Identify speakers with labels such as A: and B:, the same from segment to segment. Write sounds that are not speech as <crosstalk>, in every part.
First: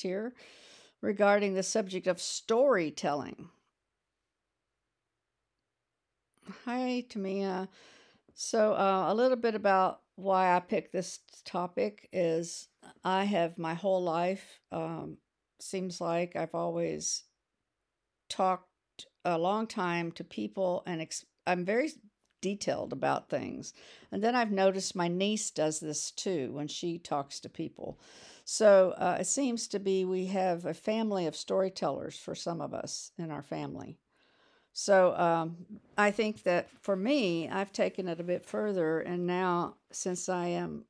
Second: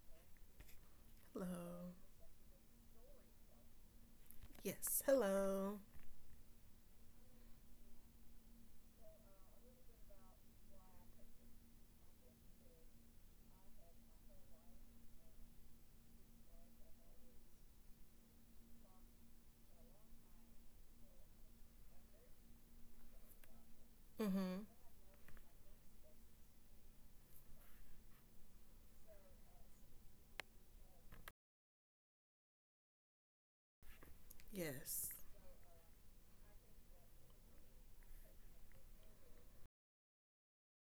A: here regarding the
B: Hello.
A: subject of storytelling.
B: Yes. Hello.
A: Hi, Tamia. So, a little bit about why I picked this topic is I have my whole life, seems like I've always talked a long time to people and I'm very detailed about things. And then I've
B: Mm-hmm.
A: noticed my niece does this too when she talks to people. So, it seems to be we have a family of storytellers for some of us in our family.
B: Yes.
A: So, I think that for me, I've taken it a bit further. And now, since I am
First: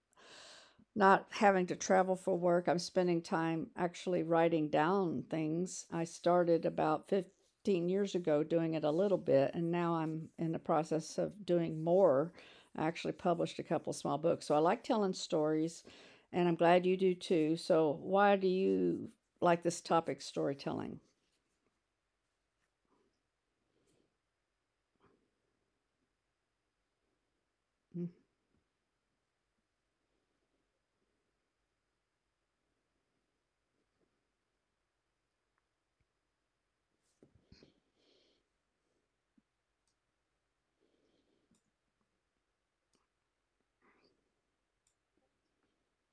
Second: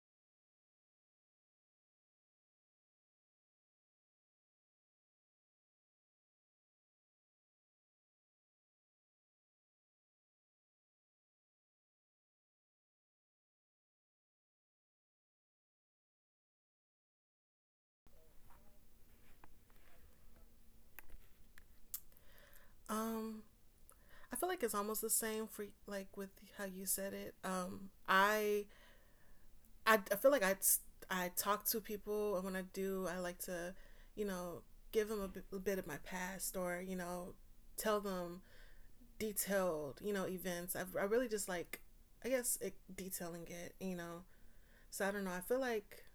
A: not having to travel for work. I'm spending time actually writing down things. I started about 15 years ago doing it a little bit, and now I'm in the process of doing more. I actually published a couple small books. So I like telling stories, and I'm glad you do too. So, why do you like this topic, storytelling?
B: Um, I feel like it's almost the same for like with how you said it.
A: <laughs>
B: I feel like I talk to people, and when I do, I like to, you know, give them a bit of my past, or tell them detailed, events. I really just like, I guess, it, detailing it. So I don't know. I feel like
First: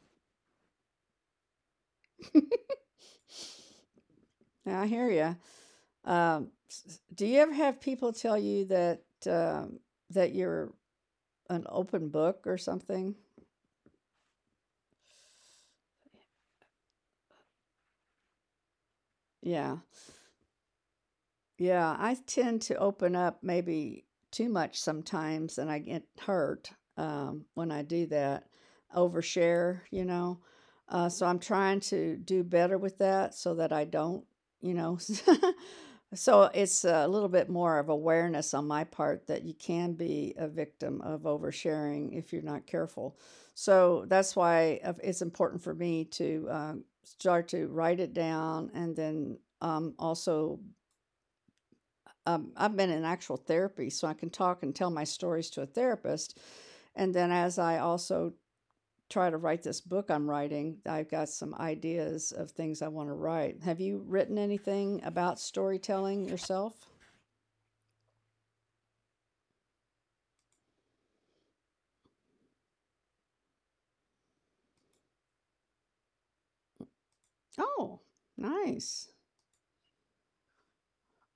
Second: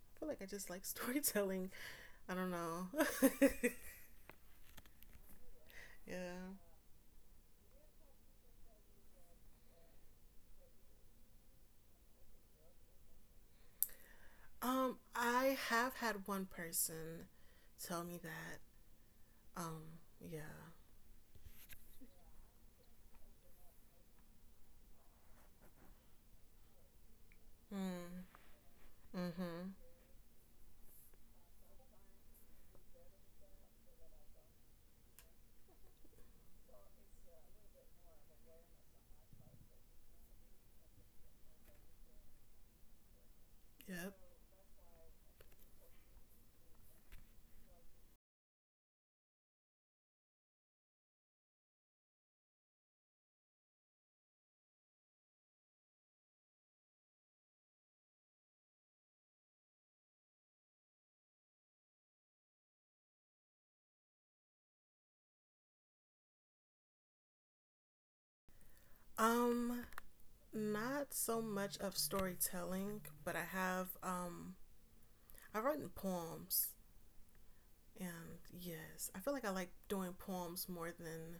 B: I just like <laughs> storytelling. I don't know.
A: Now, I hear you.
B: <laughs>
A: Um,
B: Yeah.
A: do you ever have people tell you that, that you're an open book or something?
B: I have had one person tell me that.
A: Yeah.
B: Um, yeah.
A: Yeah, I tend to open up maybe too much sometimes and I get hurt, when I do
B: Mm.
A: that.
B: Mm-hmm.
A: Overshare, you know? So I'm trying to do better with that so that I don't, you know? <laughs> So it's a little bit more of awareness on my part that you can be a victim of oversharing if you're not careful. So
B: Yep.
A: that's why it's important for me to start to write it down and then also I've been in actual therapy, so I can talk and tell my stories to a therapist. And then as I also try to write this book I'm writing, I've got some ideas of things I want to write. Have you written anything about storytelling yourself?
B: Um, Not so much of storytelling, but I have I've written poems.
A: Oh,
B: And yes,
A: nice.
B: I feel like I like doing poems more than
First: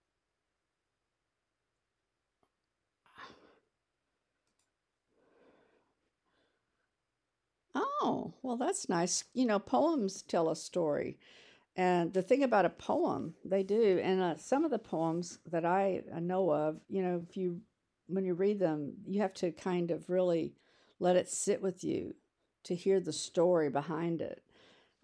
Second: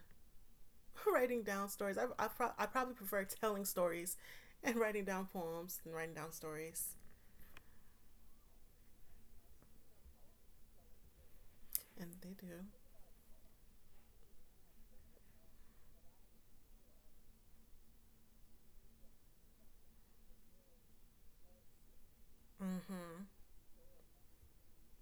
B: <laughs> writing down stories. I probably prefer telling stories and writing down poems than writing down stories.
A: Oh, well, that's nice. You know, poems tell a story.
B: And
A: And the
B: they
A: thing
B: do.
A: about a poem, they do, and some of the poems that I know of, you know, if you when you read them, you have to kind of really let it sit with you to hear the
B: Mm-hmm.
A: story behind it.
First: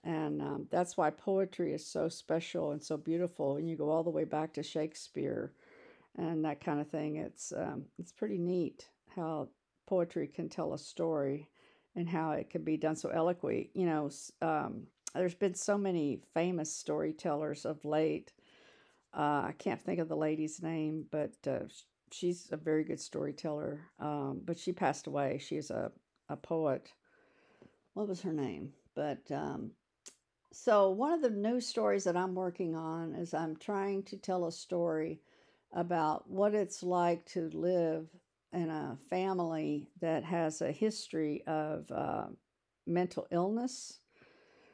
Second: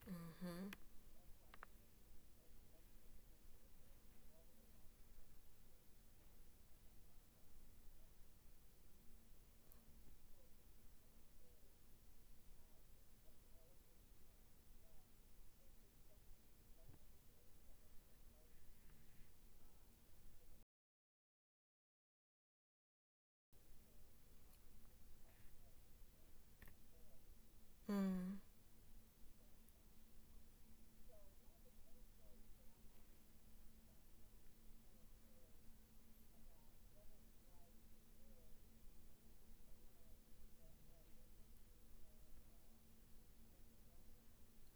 A: And that's
B: Mm-hmm.
A: why poetry is so special and so beautiful. And you go all the way back to Shakespeare and that kind of thing. It's it's pretty neat how poetry can tell a story and how it can be done so eloquently. You know, um, there's been so many famous storytellers of late. I can't think of the lady's name, but she's a very good storyteller. But she passed away. She's a poet. What was her name? But So, one of the news stories that I'm working on is I'm trying to tell a story about what it's like to live in a family that has a history of mental illness.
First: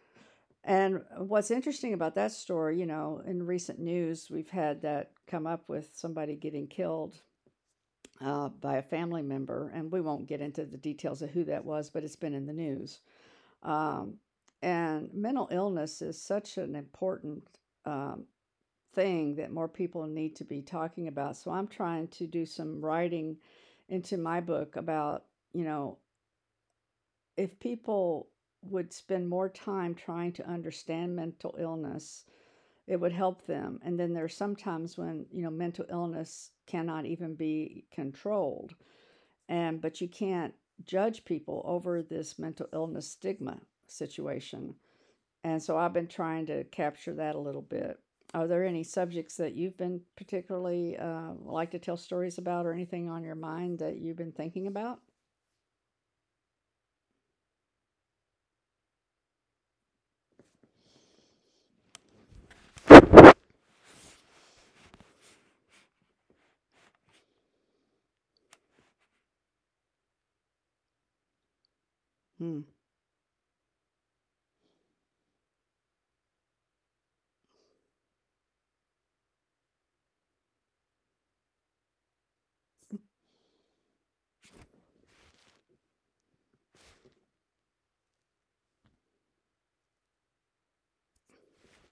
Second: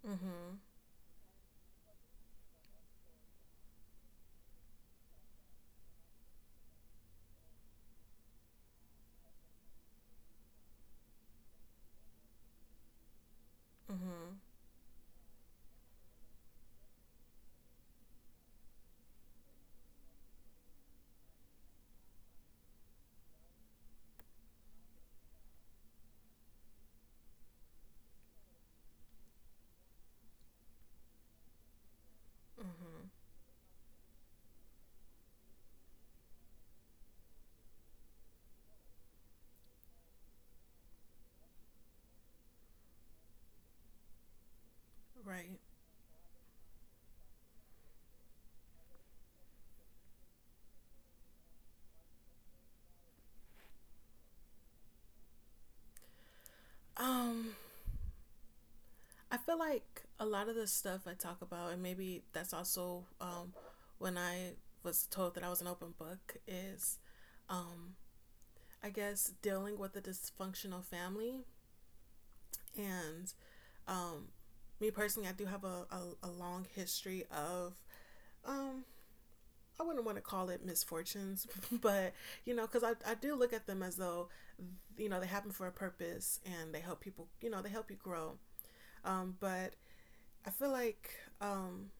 B: Mm-hmm. Mm-hmm.
A: And what's interesting about that story, you know, in recent news, we've had that come up with somebody getting killed by a family member. And we won't get into the details of who that was, but it's been in the news. Um, and mental illness is such an important um, thing that more people need to be talking about. So I'm trying to do some writing into my book about, you know, if people would spend more time trying to understand mental illness, it
B: Mm-hmm.
A: would help them. And then there's sometimes when, you know, mental illness cannot even be controlled. And but you can't judge people over this mental illness stigma situation.
B: Right.
A: And so I've been trying to capture that a little bit. Are there any subjects that you've been particularly like to tell stories about or anything on your mind that you've been thinking about?
B: Um, I feel like a lot of the stuff I talk about, and maybe that's also when I was told that I was an open book, is um, I guess dealing with a dysfunctional family.
A: Hmm.
B: And um, me personally, I do have a long history of, um, I wouldn't want to call it misfortunes, <laughs> but because I do look at them as though, they happen for a purpose and they help people, they help you grow. But I feel like um,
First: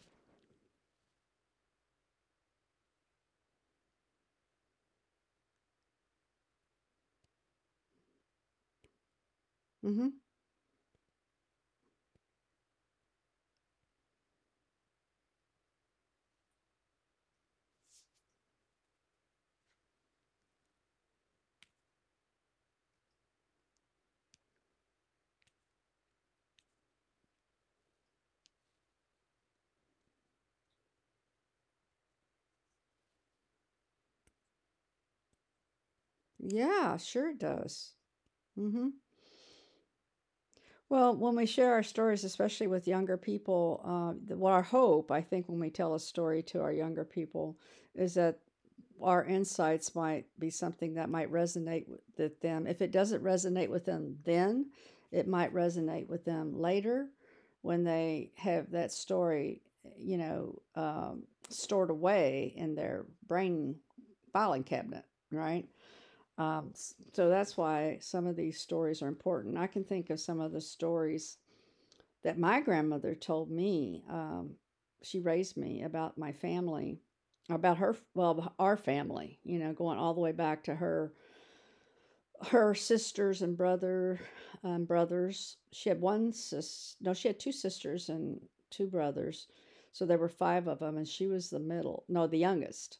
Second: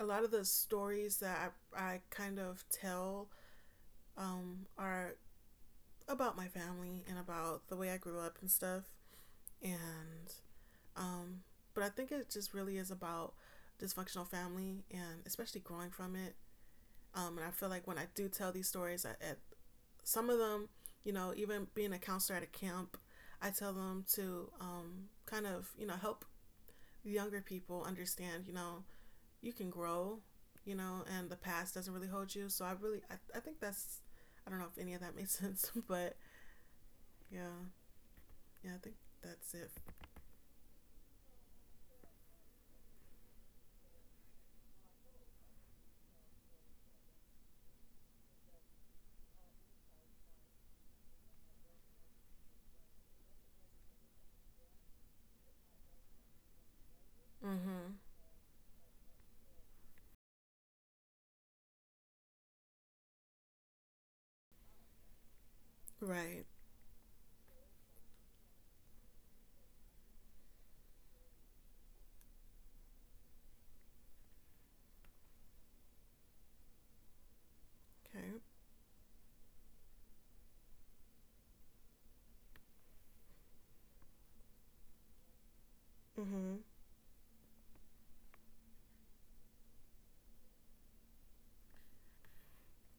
B: a lot of the stories that I kind of tell are about my family and about the way I grew up and stuff.
A: Mm-hmm.
B: And, um, but I think it just really is about dysfunctional family and especially growing from it. And I feel like when I do tell these stories, I, at some of them, even being a counselor at a camp, I tell them to kind of, help younger people understand, you can grow, and the past doesn't really hold you. So I really, I think that's, I don't know if any of that made <laughs> sense, but
A: Yeah, sure it
B: yeah,
A: does.
B: yeah, I
A: Mm-hmm.
B: think that's it.
A: Well, when we share our stories, especially with younger people, well, our hope, I think, when we tell a story to our younger people, is that our insights might be something that might resonate with them. If it doesn't resonate with them then, it might resonate with them later when
B: Mm-hmm.
A: they have that story, you know, um, stored away in their brain filing cabinet, right?
B: Right.
A: Um, so that's why some of these stories are important. I can think of some of the stories that my grandmother told me. She raised me about my family, about her,
B: Okay.
A: well, our family, you know, going all the way back to her sisters and brother, brothers. She had one
B: Mm-hmm.
A: sis. No, she had two sisters and two brothers. So there were five of them, and she was the middle. No, the youngest.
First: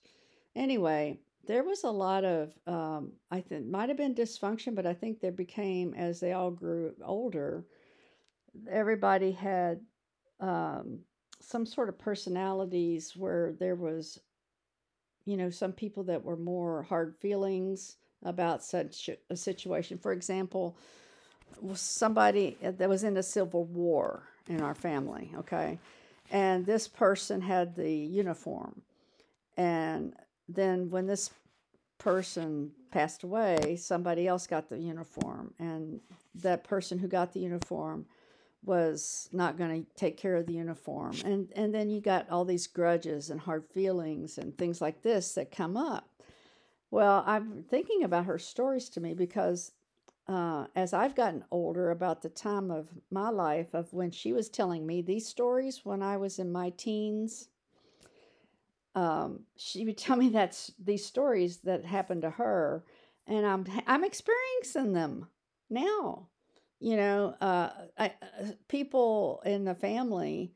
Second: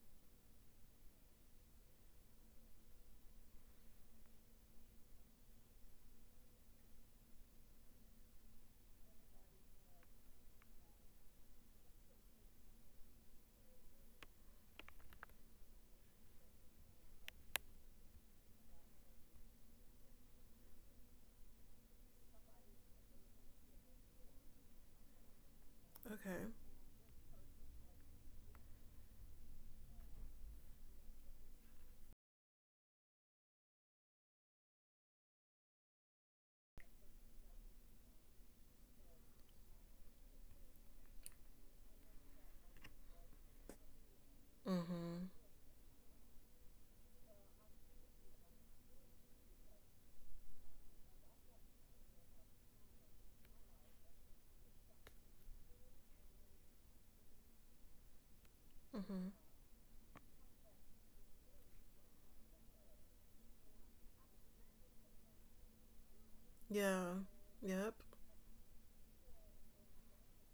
A: Anyway, there was a lot of I think might have been dysfunction, but I think there became as they all grew older. Everybody had um, some sort of personalities where there was you know some people that were more hard feelings about such a situation. For example, was somebody that was in the Civil War in our family, okay?
B: Okay.
A: And this person had the uniform. And then when this person passed away, somebody else got the uniform. And that person who got the uniform was not going to take care of the uniform. And then you got all these grudges and hard feelings and things like
B: Mm-hmm.
A: this that come up. Well, I'm thinking about her stories to me because as I've gotten older, about the time of my life of when she was telling me these stories when I was in my teens,
B: Mm-hmm.
A: um, she would <laughs> tell me that's these stories that happened to her, and I'm experiencing them now. You
B: Yeah.
A: know, uh,
B: Yep.
A: I, people in the family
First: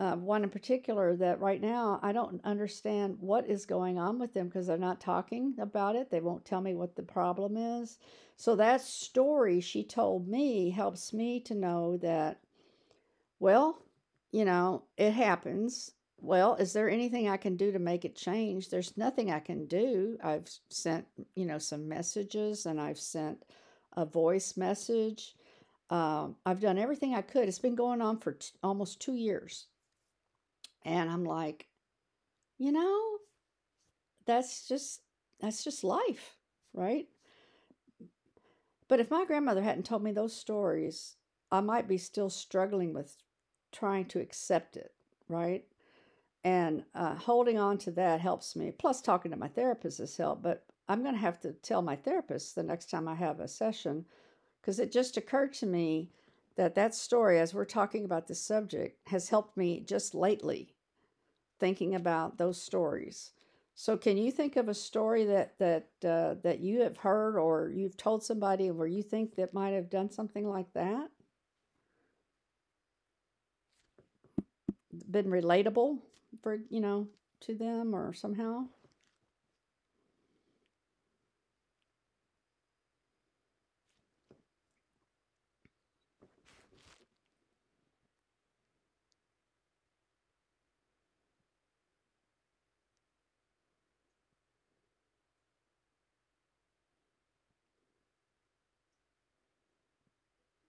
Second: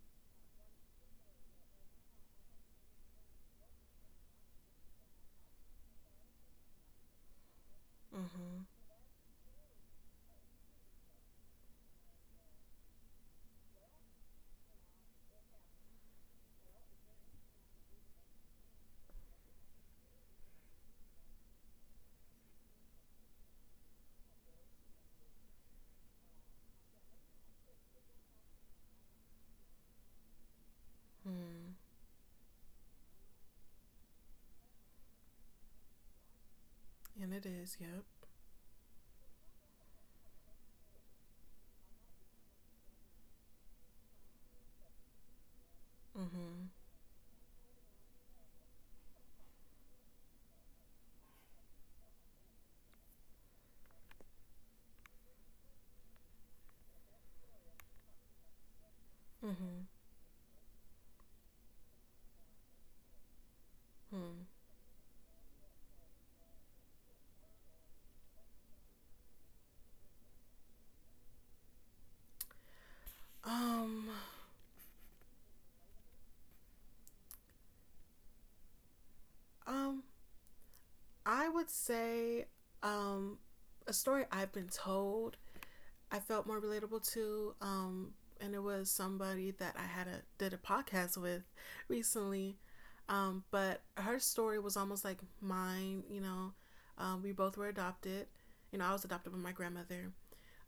A: one in particular that right now I don't understand what is going on with them because they're not talking about it. They won't tell me what the problem is. So
B: Mm-hmm.
A: that story she told me helps me to know that, well, you know, it happens. Well, is there anything I can do to make it change? There's nothing I can do. I've sent, you know, some messages and I've sent a voice message. I've done everything I could. It's been going on for almost 2 years and I'm like,
B: Mm.
A: you know, that's just that's just life, right?
B: And it is. Yep.
A: But if my grandmother hadn't told me those stories, I might be still struggling with trying to accept it, right?
B: Mm-hmm.
A: And Holding on to that helps me. Plus, talking to my therapist has helped. But I'm going to have to tell my therapist the next time I have a session because it just occurred to me that that story, as we're talking about this subject, has helped me
B: Mm-hmm.
A: just lately thinking about those stories. So, can you
B: Mm.
A: think of a story that that you have heard or you've told somebody where you think that might have done something like that,
B: Um,
A: been relatable for you know to them or somehow?
B: um, I would say, um, a story I've been told I felt more relatable to. And it was somebody that I had a did a podcast with recently. But her story was almost like mine. We both were adopted. I was adopted by my grandmother.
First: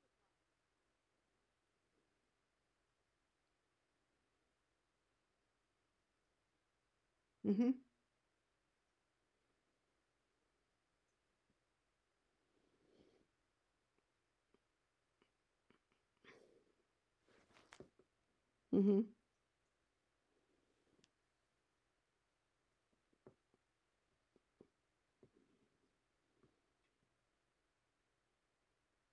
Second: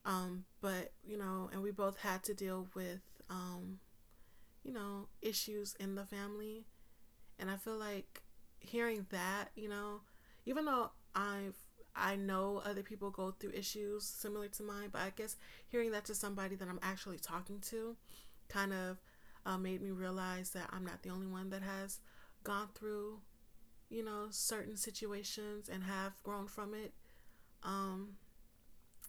B: But and we both had to deal with um, issues in the family. And I
A: Mm-hmm.
B: feel like hearing that, even though I know other people go through issues similar to mine, but I guess hearing that to somebody that I'm actually talking to kind
A: Mm-hmm.
B: of made me realize that I'm not the only one that has gone through, certain situations and have grown from it. Um,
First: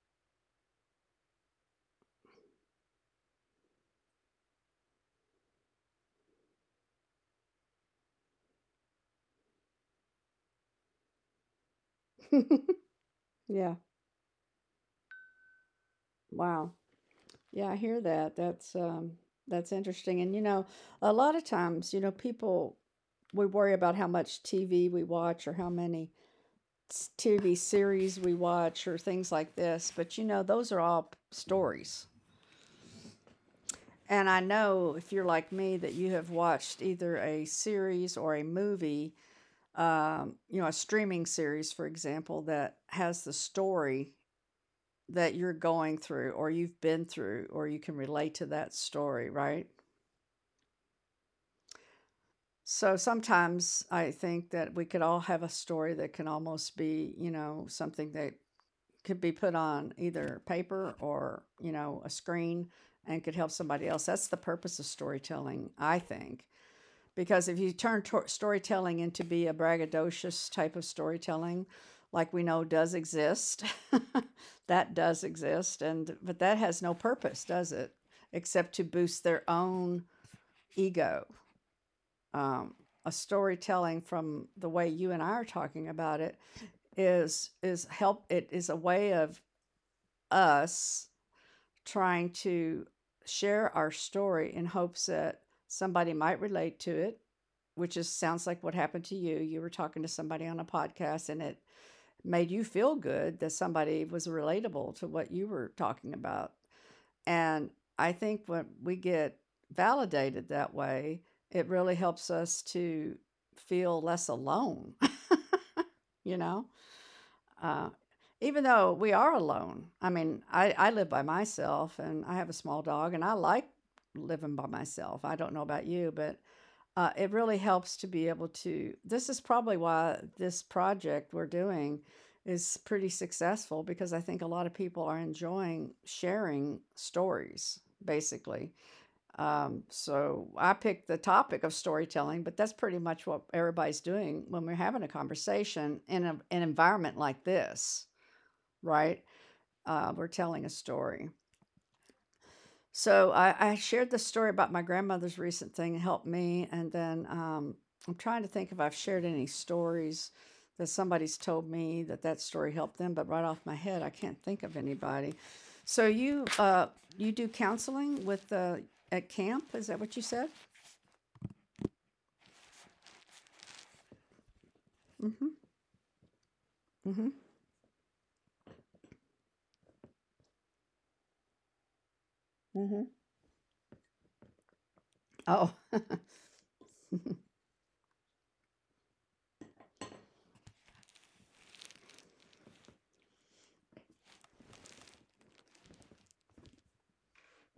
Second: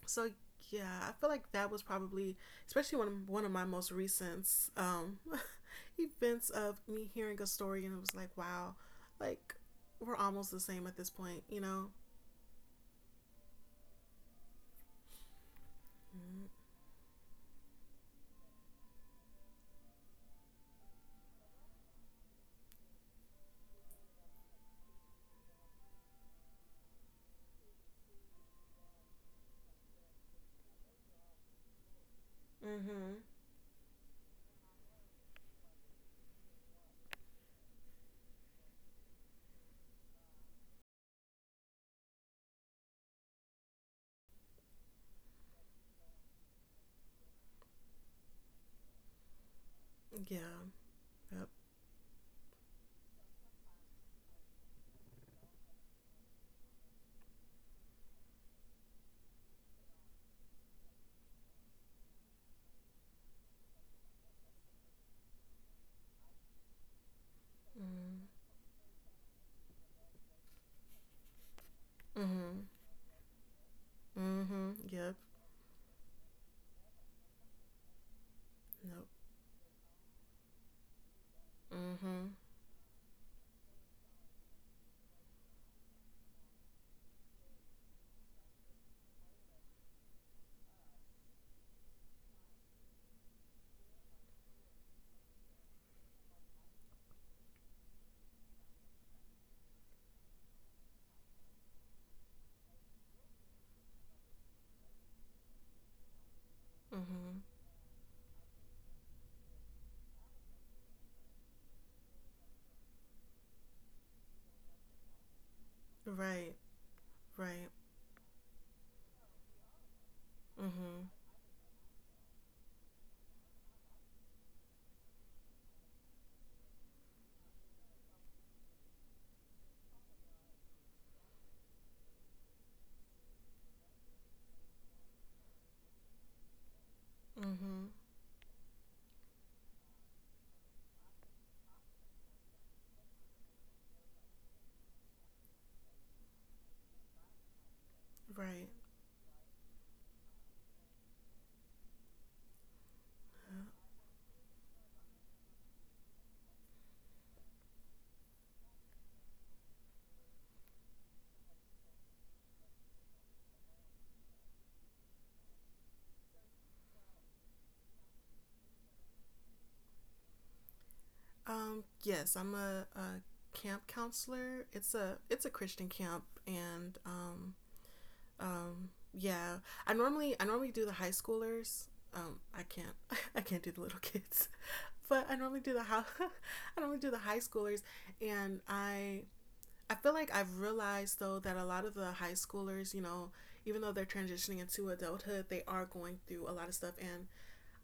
B: so yeah, I feel like that was probably especially one of my most recent um <laughs> events of me hearing a story and it was like wow, like we're almost the same at this point.
A: <laughs> yeah. Wow. Yeah, I hear that. That's that's interesting. And you know, a lot of times, you know, people we worry about how much TV we watch or how many TV series we watch or things like this, but you know, those are all stories.
B: Mhm.
A: And I know if you're like me that you have watched either a series or a movie, you know, a streaming series, for example, that has the story that you're going through or you've been through or you can relate to that story, right?
B: Yeah. Yep.
A: So sometimes I think that we could all have a story that can almost be, you know, something that could be put on either paper or you know a screen and could help somebody else that's the purpose of storytelling I think because if you turn storytelling into be a braggadocious type of storytelling like we
B: Mhm.
A: know does exist <laughs>
B: Mhm.
A: that
B: Yep.
A: does exist and but that has no purpose does it except to
B: Nope.
A: boost their own ego
B: Mhm.
A: um, a storytelling from the way you and I are talking about it is help it is a way of us trying to share our story in hopes that somebody might relate to it, which is sounds like what happened to you. You were talking to somebody on a podcast and it made you feel good that somebody was relatable to what you were talking about.
B: Mhm.
A: And I think when we get validated that way, it really helps us to feel less alone, <laughs> you
B: Right.
A: know?
B: Right.
A: Uh, Even though we are alone, I mean, I
B: Mhm.
A: live by myself and I have a small dog and I like living by myself. I don't know about you, but it really helps to be able to. This is probably why this project we're doing is pretty successful because I think a lot of people are enjoying sharing stories,
B: Mhm.
A: basically. So I picked the topic of storytelling, but that's pretty much what everybody's doing when we're having a conversation in an environment like this.
B: Right.
A: Right? We're telling a story. So I,
B: Uh,
A: I shared the story about my grandmother's recent thing helped me, and then, I'm trying to think if I've shared any stories that somebody's told me that story helped them, but right off my head, I can't think of anybody. So you you do counseling with at camp? Is that what you said?
B: Yes, I'm a camp counselor. It's a
A: Mm-hmm.
B: Christian camp, and
A: Mm-hmm.
B: yeah, I normally do the high schoolers. I can't
A: Mhm.
B: <laughs> I can't do the little kids, <laughs> but I normally do
A: Oh.
B: the high. <laughs> I normally do the high schoolers, and I feel like I've realized though that a lot of the high schoolers, even though they're transitioning into adulthood, they are going through a lot of stuff. And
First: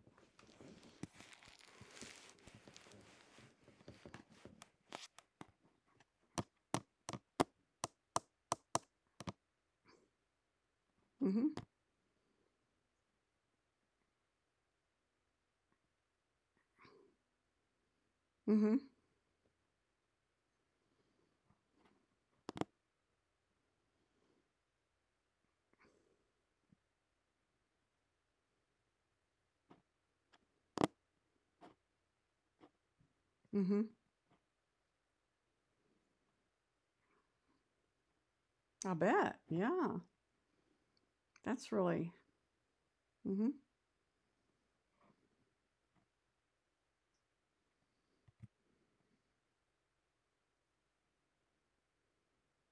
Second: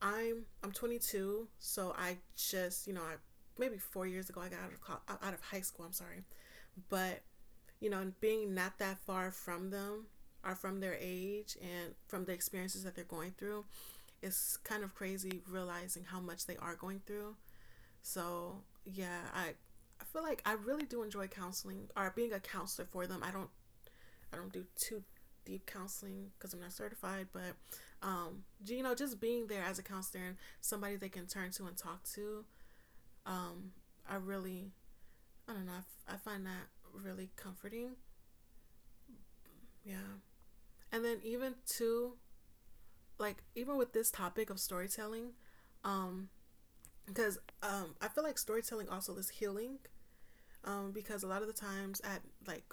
B: I'm 22, so I just I maybe 4 years ago I got out of high school. I'm sorry, but being not that far from them or from their
A: Mm-hmm.
B: age and from the experiences that they're going through, it's kind of crazy realizing how much they are going through. So,
A: Mm-hmm.
B: yeah, I feel like I really do enjoy counseling or being a counselor for them. I don't do too deep counseling because I'm not certified, but just being there as a counselor and somebody they can turn to and talk to, um,
A: Mm-hmm.
B: I really, I don't know, I find that really comforting.
A: I bet. Yeah.
B: Yeah. And then even
A: That's really.
B: to like
A: Mm-hmm.
B: even with this topic of storytelling, um, because I feel like storytelling also is healing. Because a lot of the times at like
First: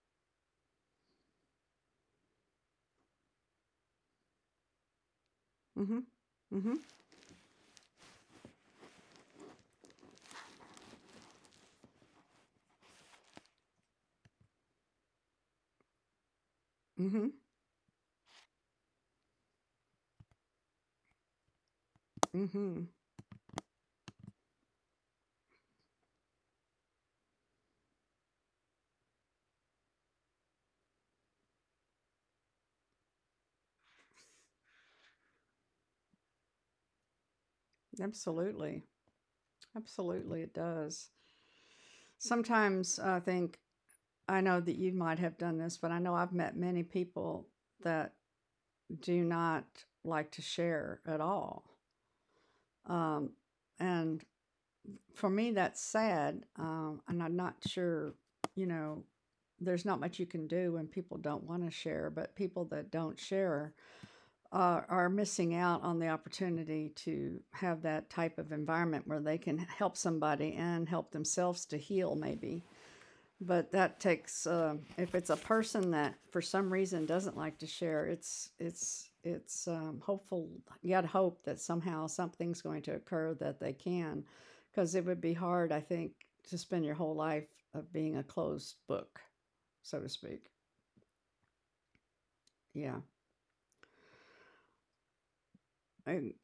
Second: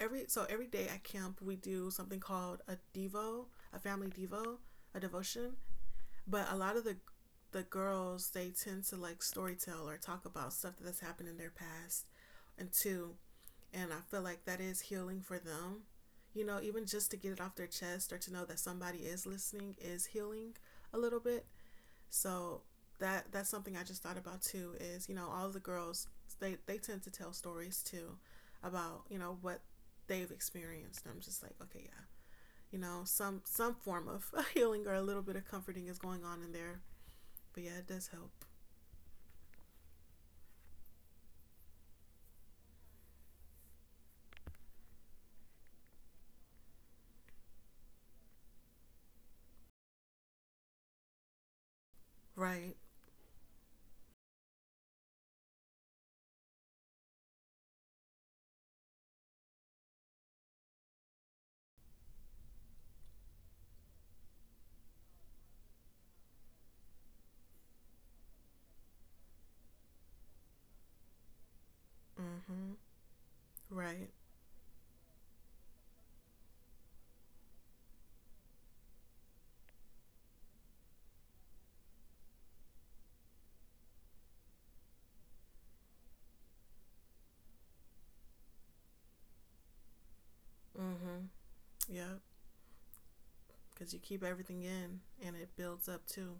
B: every day at camp we do something called a devo, a family devo, a devotion.
A: Mm-hmm.
B: But a
A: Mm-hmm.
B: lot of the girls they tend to like storytell or talk about stuff that's happened in their past and to and I feel like that is healing for them. You know, even just to
A: Mm-hmm.
B: get it off their chest or to know that somebody is listening is healing a little bit. So
A: Mm-hmm.
B: that's something I just thought about too is, all the girls they tend to tell stories too about, what they've experienced. I'm just like, okay, yeah. You know, some form of <laughs> healing or a little bit of comforting is going on in there. But yeah, it does help.
A: Absolutely. Absolutely, it does. Sometimes I think, I know that you might have done this, but I know I've met many people that do not like to share at all.
B: Right.
A: Um, and for me, that's sad. And I'm not sure, you know, there's not much you can do when people don't want to share, but people that don't share are missing out on the opportunity to have that type of environment where they can help somebody and help themselves to heal maybe,
B: Mm-hmm.
A: but that
B: Right.
A: takes if it's a person that for some reason doesn't like to share it's hopeful, yet hope that somehow something's going to occur that they can, because it would be hard, I think, to spend your whole life of being a closed book, so to speak.
B: Mm-hmm. Yeah.
A: Yeah.
B: Because you keep everything in and it builds up
A: And
B: too.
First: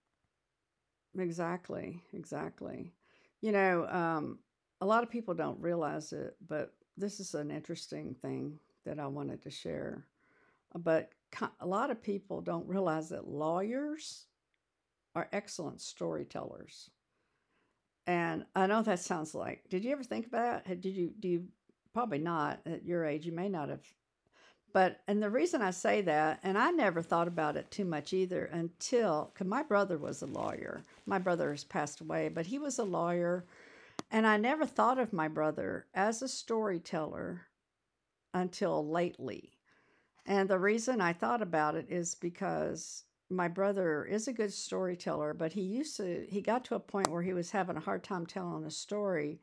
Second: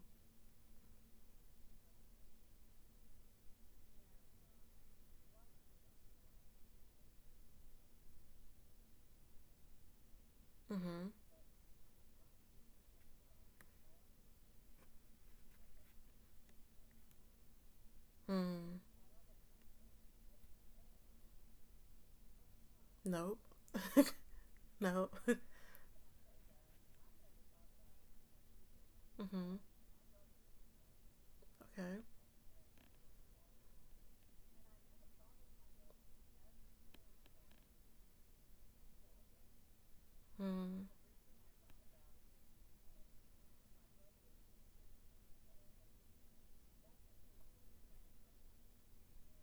A: exactly, exactly. You know, a lot of people don't realize it, but this is an interesting thing that I wanted to share.
B: Mm-hmm.
A: But ki a lot of people don't realize that lawyers are excellent storytellers. And I
B: Mm.
A: know that sounds like, did you ever think about it? Did you, do you, probably not at your age, you
B: Nope.
A: may not have,
B: <laughs>
A: but
B: Nope.
A: and the
B: <laughs>
A: reason I say that, and I never thought about it too much either until, cause
B: Mm-hmm.
A: my brother was a lawyer. My brother has passed
B: Okay.
A: away, but he was a lawyer, and I never thought of my brother as a storyteller until lately. And the
B: Mm.
A: reason I thought about it is because my brother is a good storyteller, but he got to a point where he was having a hard time telling a story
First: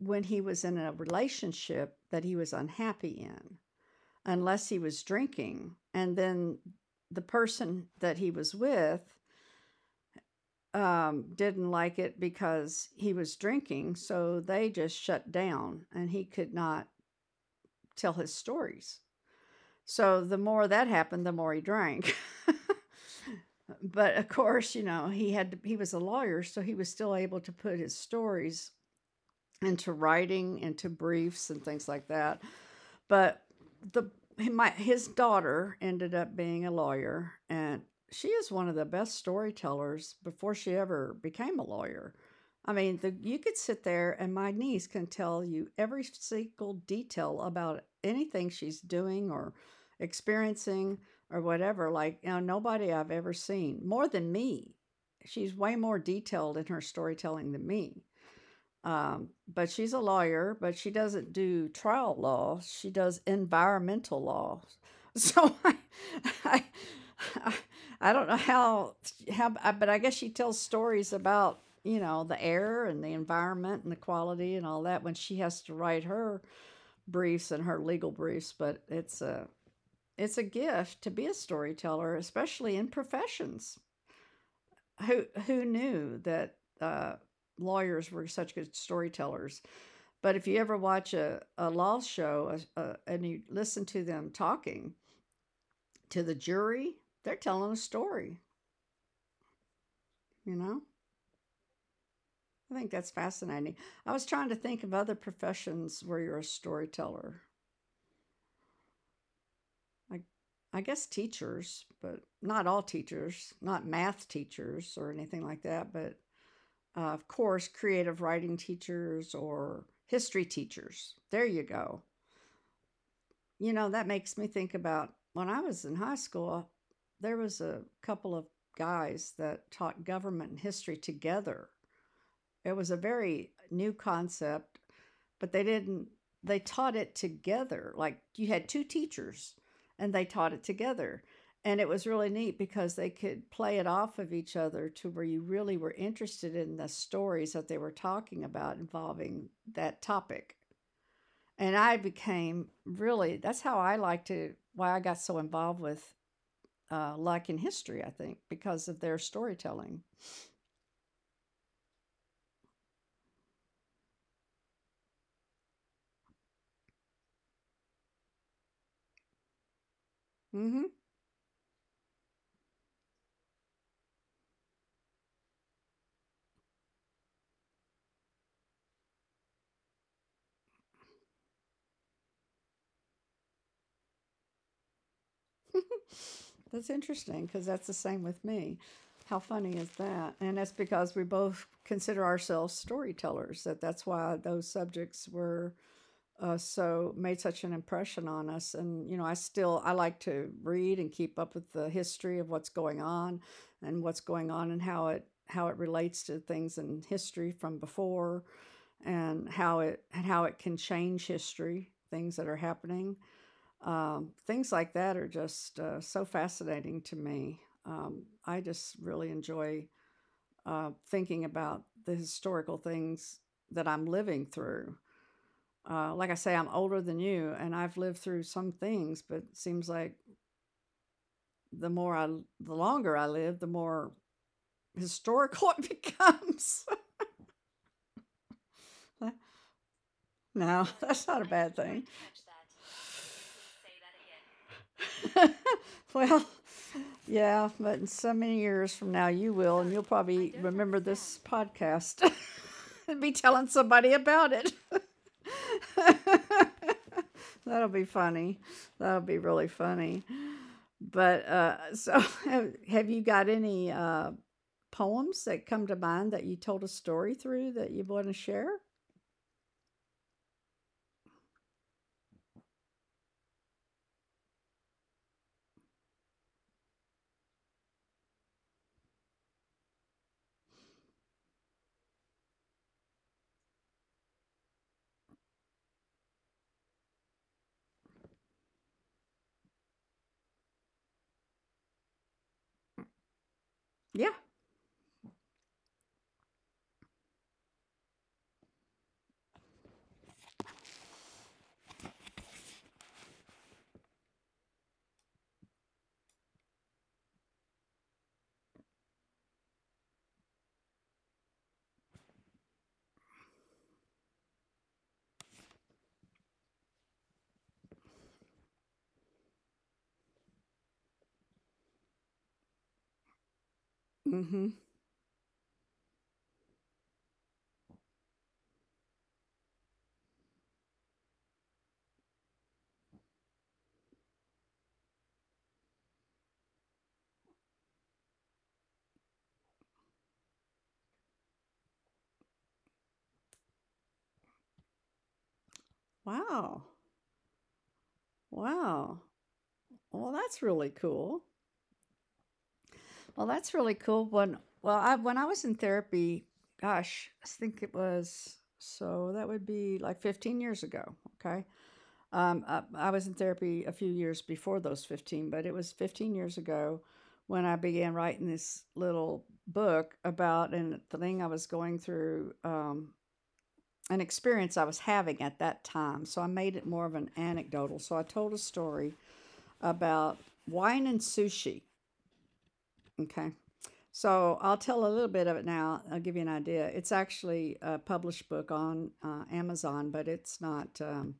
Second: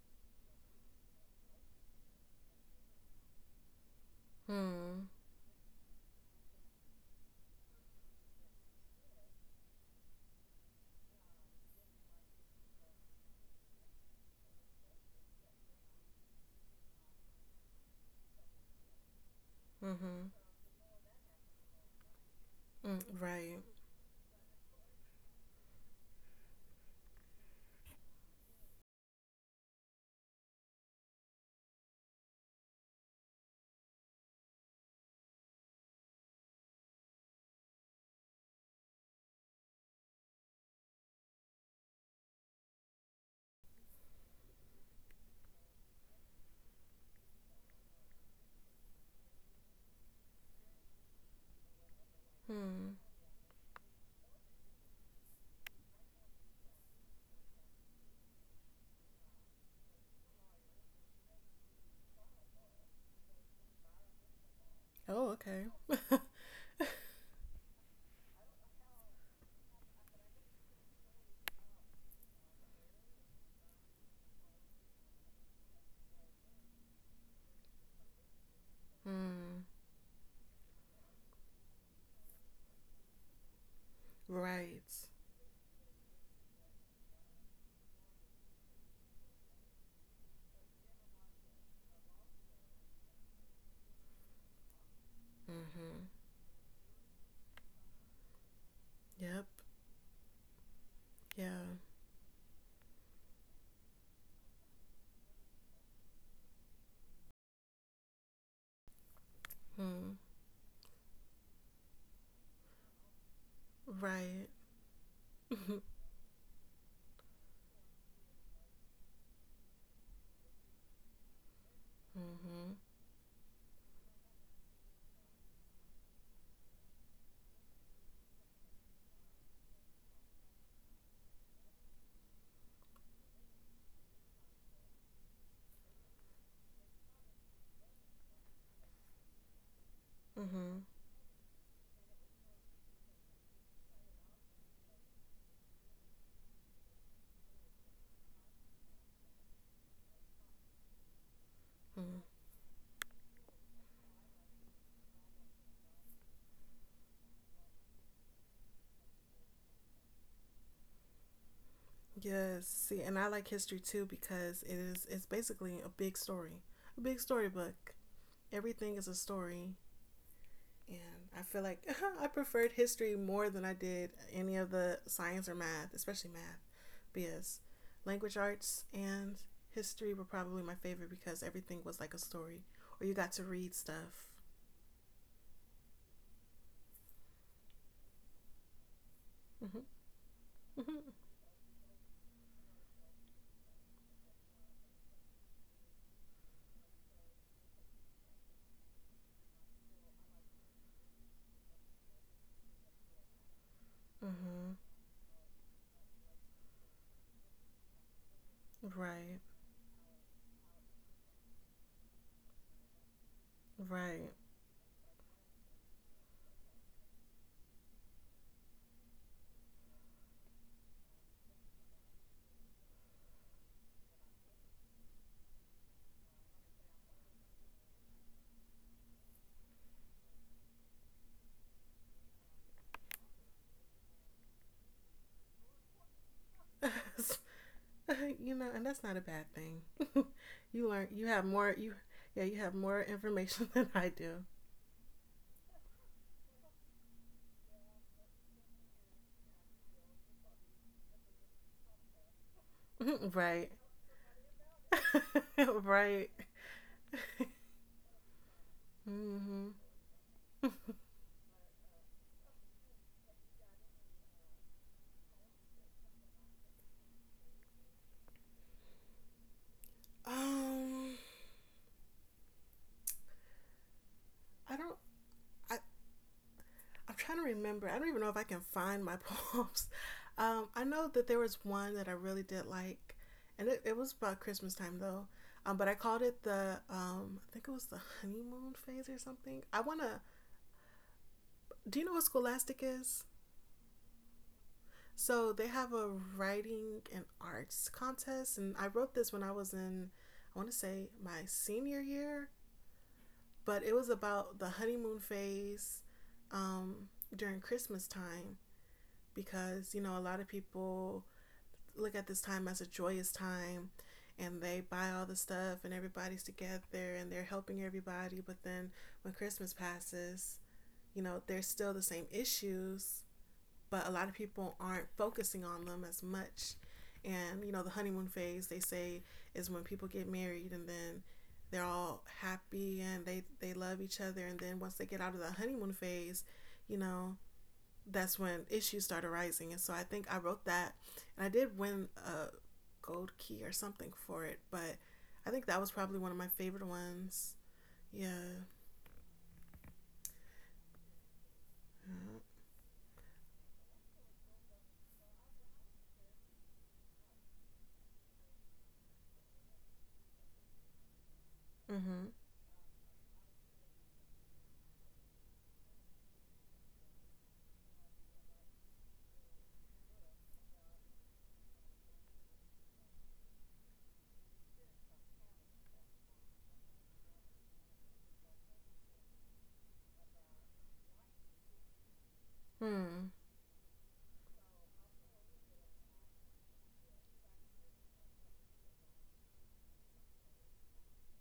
A: when he was in a relationship that he was unhappy in, unless he was
B: Mm.
A: drinking. And then the person that he was with didn't like it because he was drinking. So they just shut down and he could not tell his stories. So
B: Mm-hmm.
A: the more that happened, the more he drank. <laughs>
B: Mm. Right.
A: But of course, you know, he was a lawyer, so he was still able to put his stories into writing, into briefs and things like that. But the my, his daughter ended up being a lawyer, and she is one of the best storytellers before she ever became a lawyer. I mean, you could sit there and my niece can tell you every single detail about anything she's doing or experiencing or whatever. Like, you know, nobody
B: Mm.
A: I've ever seen more than me. She's way more detailed in her storytelling than me. But she's a lawyer, but she doesn't do trial law. She does environmental law. <laughs>
B: Oh,
A: So
B: okay. <laughs>
A: I, I, I don't know how, but I guess she tells stories about, you know, the air and the environment and the quality and all that when she has to write her briefs and her legal briefs. But
B: Mm.
A: it's a gift to be a storyteller, especially in professions.
B: Right.
A: Who knew that uh, lawyers were such good storytellers? But if you ever watch a law show, and you listen to them talking
B: Mm-hmm.
A: to the jury, they're telling a story,
B: Yep.
A: you know?
B: Yeah.
A: I think that's fascinating. I was trying to think of other professions where you're a storyteller.
B: Mm.
A: I, I guess teachers, but not all teachers, not math
B: Right.
A: teachers or anything
B: <laughs>
A: like
B: Mm-hmm.
A: that, but of course, creative writing teachers or history teachers. There you go. You know, that makes me think about when I was in high school, there was a couple of guys that taught government and history together. It was a very new concept, but they didn't, they taught it together. Like you had two teachers and they taught it
B: Mm-hmm.
A: together. And it was really neat because they could play it off of each other to where you really were interested in the stories that they were talking about involving that topic. And I
B: Mm.
A: became really, that's how I like to, why I got so involved with luck in history, I think, because of their storytelling.
B: Yes. See, and I like history too because it's basically a big story, a big storybook. Everything is a story.
A: Hmm.
B: And I feel like <laughs> I preferred history more than I did any of the science or math, especially math, because language arts and history were probably my favorite because everything was like a story or you got to read stuff.
A: That's interesting because that's the same with me. How funny
B: Mm-hmm.
A: is that? And that's
B: Mm-hmm.
A: because we both consider ourselves storytellers. That that's why those subjects were so, made such an impression on us. And you know, I still, I like to read and keep up with the history of what's going on and what's going on
B: Mm-hmm.
A: and how it relates to things in history from before,
B: Right,
A: and how it can change history, things that are happening,
B: right.
A: things like that are just so fascinating to me. Um, I just really enjoy thinking about the historical things that I'm living through. Uh, like I say, I'm older than you, and I've lived through some things, but it seems like the more I, the longer I live, the more historical it becomes.
B: <laughs> You know, and that's not a bad
A: <laughs>
B: thing. <laughs>
A: No,
B: You learn,
A: that's
B: you
A: not a
B: have
A: bad
B: more,
A: thing.
B: yeah, you have more information <laughs> than I do.
A: <laughs> Well, yeah, but in so many years from now, you will, and you'll probably remember this podcast <laughs> and be
B: <laughs>
A: telling
B: Right,
A: somebody about it.
B: <laughs> right. <laughs>
A: <laughs> That'll be funny. That'll be really
B: Mm-hmm.
A: funny. But so, <laughs> have you got any poems that come to mind that you told a story through that you want to share?
B: Um, I don't. I I'm trying to remember. I don't even know if I can find my <laughs> poems. I know that there was one that I really did like, and it was about Christmas time though. But I called it the I think it was the honeymoon phase or something. I wanna. Do you know what Scholastic is?
A: Yeah.
B: So they have a writing and arts contest, and I wrote this when I was in, I want to say my senior year, but it was about the honeymoon phase um, during Christmas time because, a lot of people look at this time as a joyous time and they buy all the stuff and everybody's together and they're helping everybody. But then when Christmas passes, there's still the same issues, but a lot of
A: Mm-hmm.
B: people aren't focusing on them as much. And, the honeymoon phase, they say, is when people get married and then they're all happy and they love each other. And then once they get out of the honeymoon phase, you know, that's when issues started rising. And so I think I wrote that and I did win a gold key or something for it. But I think that was probably one of my
A: Wow.
B: favorite ones. Yeah.
A: Wow. Well, that's really cool. Well, that's really cool. I, when I was in therapy, gosh, I think it was, so that would be like 15 years ago. Okay,
B: Mm-hmm.
A: I was in therapy a few years before those 15, but it was 15 years ago when I began writing this little book about and the thing I was going through. An experience I was having at that time. So I made it more of an anecdotal. So I told a story about wine and sushi.
B: Hmm.
A: Okay. So I'll tell a little bit of it now. I'll give you an idea. It's actually a published book on Amazon, but it's not.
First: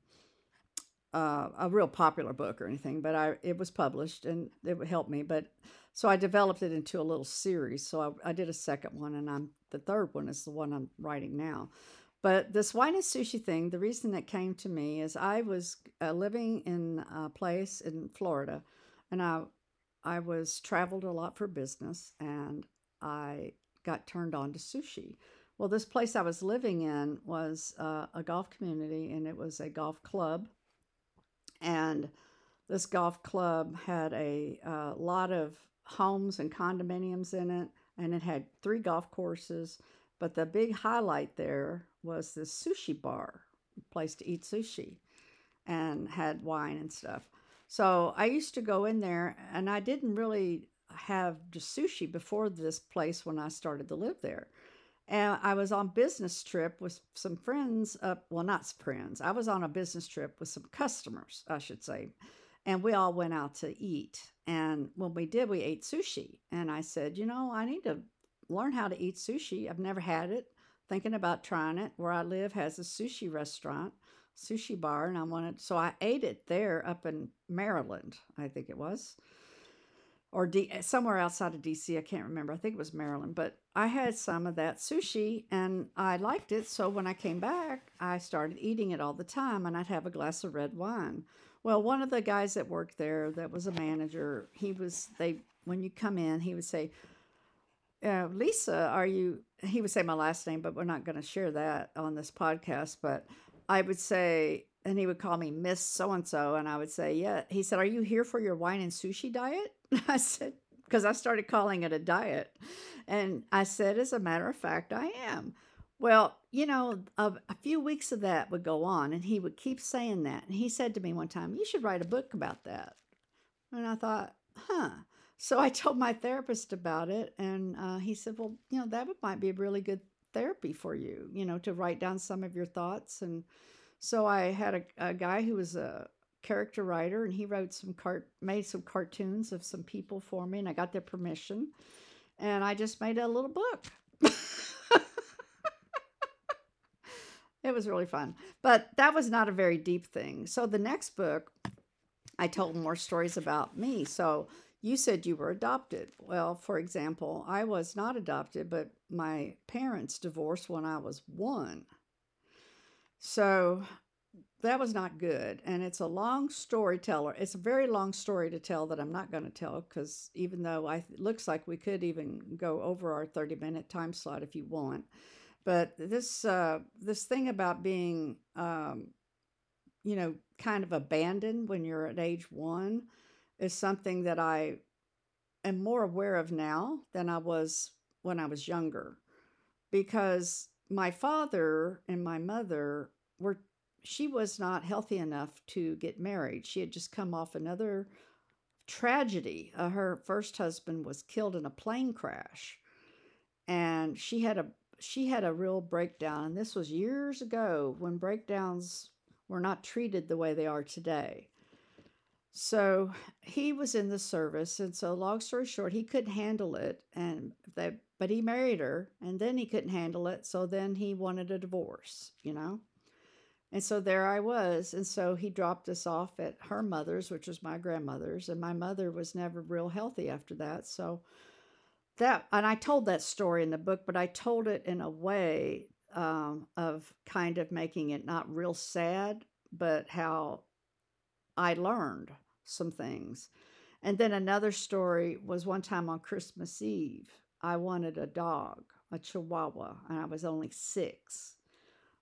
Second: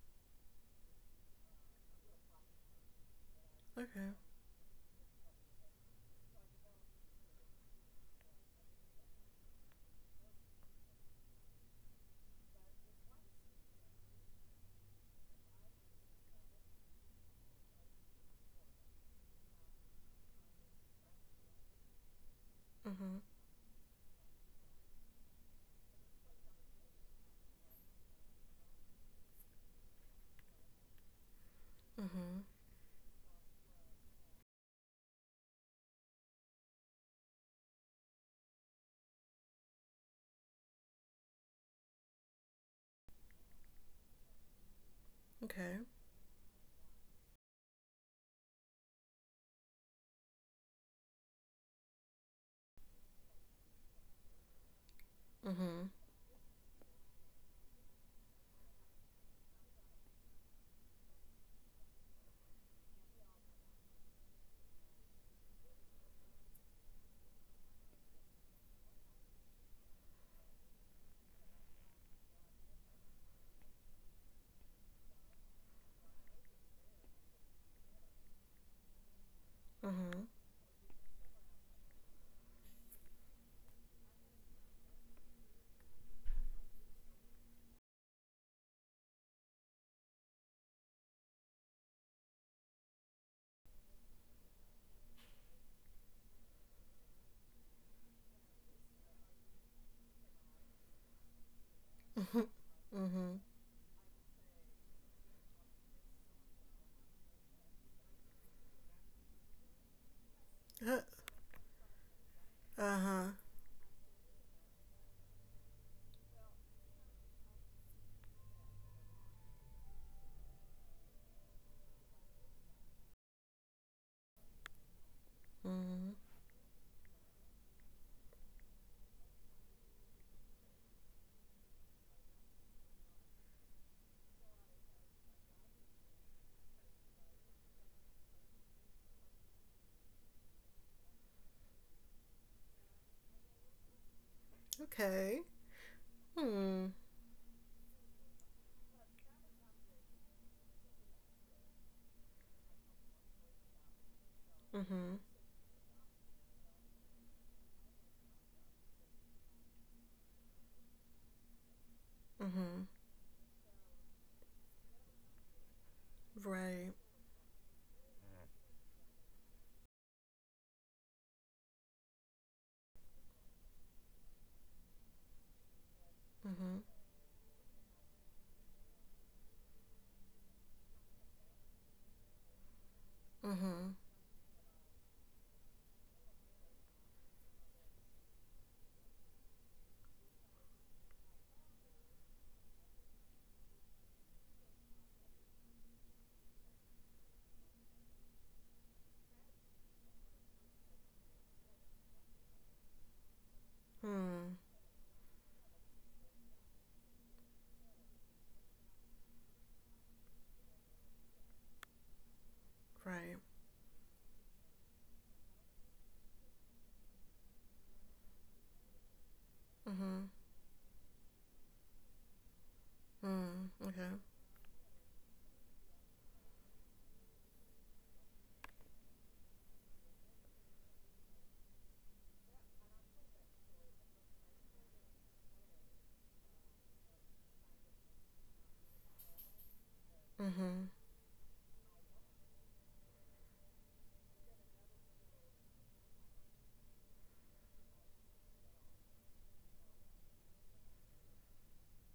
A: A real popular book or anything, but I, it was
B: Okay.
A: published and it helped me. But so I developed it into a little series. So I did a second one, and I'm the third one is the one I'm writing now. But this wine and sushi thing, the reason that came to me is I was living in a place in Florida, and I was, traveled a lot for business, and
B: Mm-hmm.
A: I got turned on to sushi. Well, this place I was living in was a golf community, and it was a golf club, and
B: Mm-hmm.
A: this golf club had a lot of homes and condominiums in it, and it had 3 golf courses. But the big highlight there was this sushi bar, a place to eat sushi,
B: Okay.
A: and had wine and stuff. So I used to go in there, and I didn't really have just sushi before this place when I started to live there. And I was
B: Mm-hmm.
A: on business trip with some friends up, well, not friends. I was on a business trip with some customers, I should say. And we all went out to eat. And when we did, we ate sushi. And I said, you know, I need to learn how to eat sushi. I've never had it. Thinking about trying it. Where I live has a sushi restaurant, sushi bar, and I wanted, so I ate it there up in Maryland, I think it was,
B: Mm-hmm.
A: or somewhere outside of DC. I can't remember. I think it was Maryland, but I had some of that sushi and I liked it. So when I came back, I started eating it all the time and I'd have a glass of red wine. Well, one of the guys that worked there that was a manager, when you come in, he would say, Lisa, are you? He would say my last name, but we're not going to share that on this
B: <laughs>
A: podcast. But I would say, and he would call me Miss So and so. And I would say, yeah. He said, are you here for your wine and sushi diet? <laughs> I said, because
B: Mm-hmm.
A: I started calling it a diet.
B: Uh-huh.
A: And I said, as a matter of fact, I am. Well, you know, a few weeks of that would go on, and he would keep saying that. And he said to me one time, you should write a book about that. And I thought, huh. So I told my
B: Mm-hmm.
A: therapist about it, and he said, well, you know, might be a really good therapy for you, you know, to write down some of your thoughts. And so I had a guy who was a character writer, and he wrote made some cartoons of some people for me, and I got their permission, and I just made a little book. <laughs>
B: Okay. Hmm.
A: It was really fun. But that was not a very deep thing. So the next book I told more stories about me. So you
B: Mm-hmm.
A: said you were adopted. Well, for example, I was not adopted, but my parents divorced when I was one.
B: Mm-hmm.
A: So that was not good. And it's a long
B: Right.
A: storyteller. It's a very long story to tell that I'm not going to tell because even though I it looks like we could even go over our 30-minute minute time slot if you want, but
B: Mm-hmm.
A: this thing about being you know, kind of abandoned when you're at age one is
B: Mm-hmm.
A: something that I am more aware of now than I was when I was younger, because my father and my mother were, she was not healthy enough to get married. She had just come off another tragedy. Her first husband was killed in a plane crash, and she had
B: Hmm.
A: a, she had a real breakdown. And this was years ago when breakdowns were not treated the way they are today. So
B: Right.
A: he was in the service, and so long story short, he couldn't handle it, and they, but he married her, and then he couldn't handle
B: Mm-hmm.
A: it, so then he wanted a divorce, you know.
B: Hmm.
A: And so
B: Okay.
A: there I was, and so he dropped us off at her mother's, which was my grandmother's, and my mother was never real healthy after that. So that, and I told that story in the book, but I told it in a way, of kind of making it not real sad, but how
B: Mm-hmm.
A: I learned some things. And then another story was one time on Christmas Eve, I wanted a dog, a chihuahua, and I was only six.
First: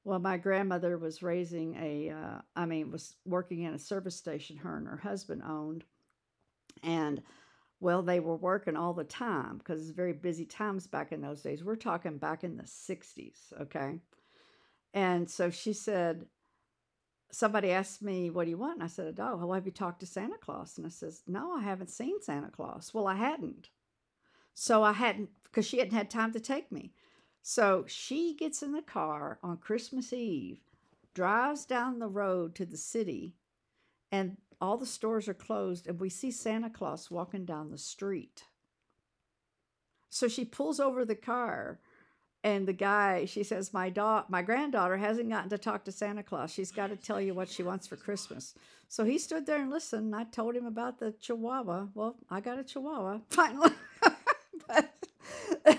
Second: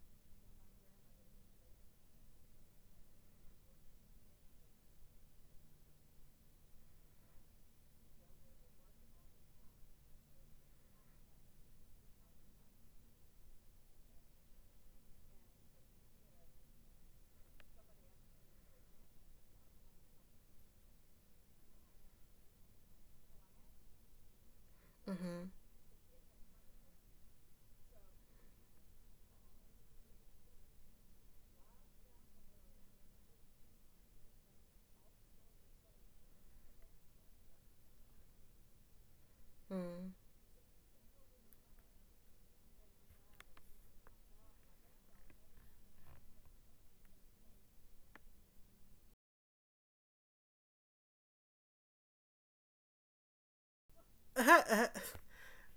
A: Well, my grandmother was raising a, I mean, was working in a service station her and her husband owned. And well, they were working all the time because it's very busy times back in those days. We're talking back in the 60s, okay? And so she said, somebody asked me, what do you want? And I said, a dog. Well, have you talked to Santa Claus? And I says, no, I haven't seen Santa Claus. Well, I hadn't. So I hadn't,
B: Mm-hmm.
A: because she hadn't had time to take me. So she gets in the car on Christmas Eve, drives down the road to the city, and all the stores are closed. And we see Santa Claus walking down the street.
B: Mm.
A: So she pulls over the car, and the guy, she says, my granddaughter hasn't gotten to talk to Santa Claus. She's got to tell you what she wants for Christmas. So he stood there and listened, and I told him about the chihuahua. Well, I got a chihuahua finally. <laughs> But, <laughs>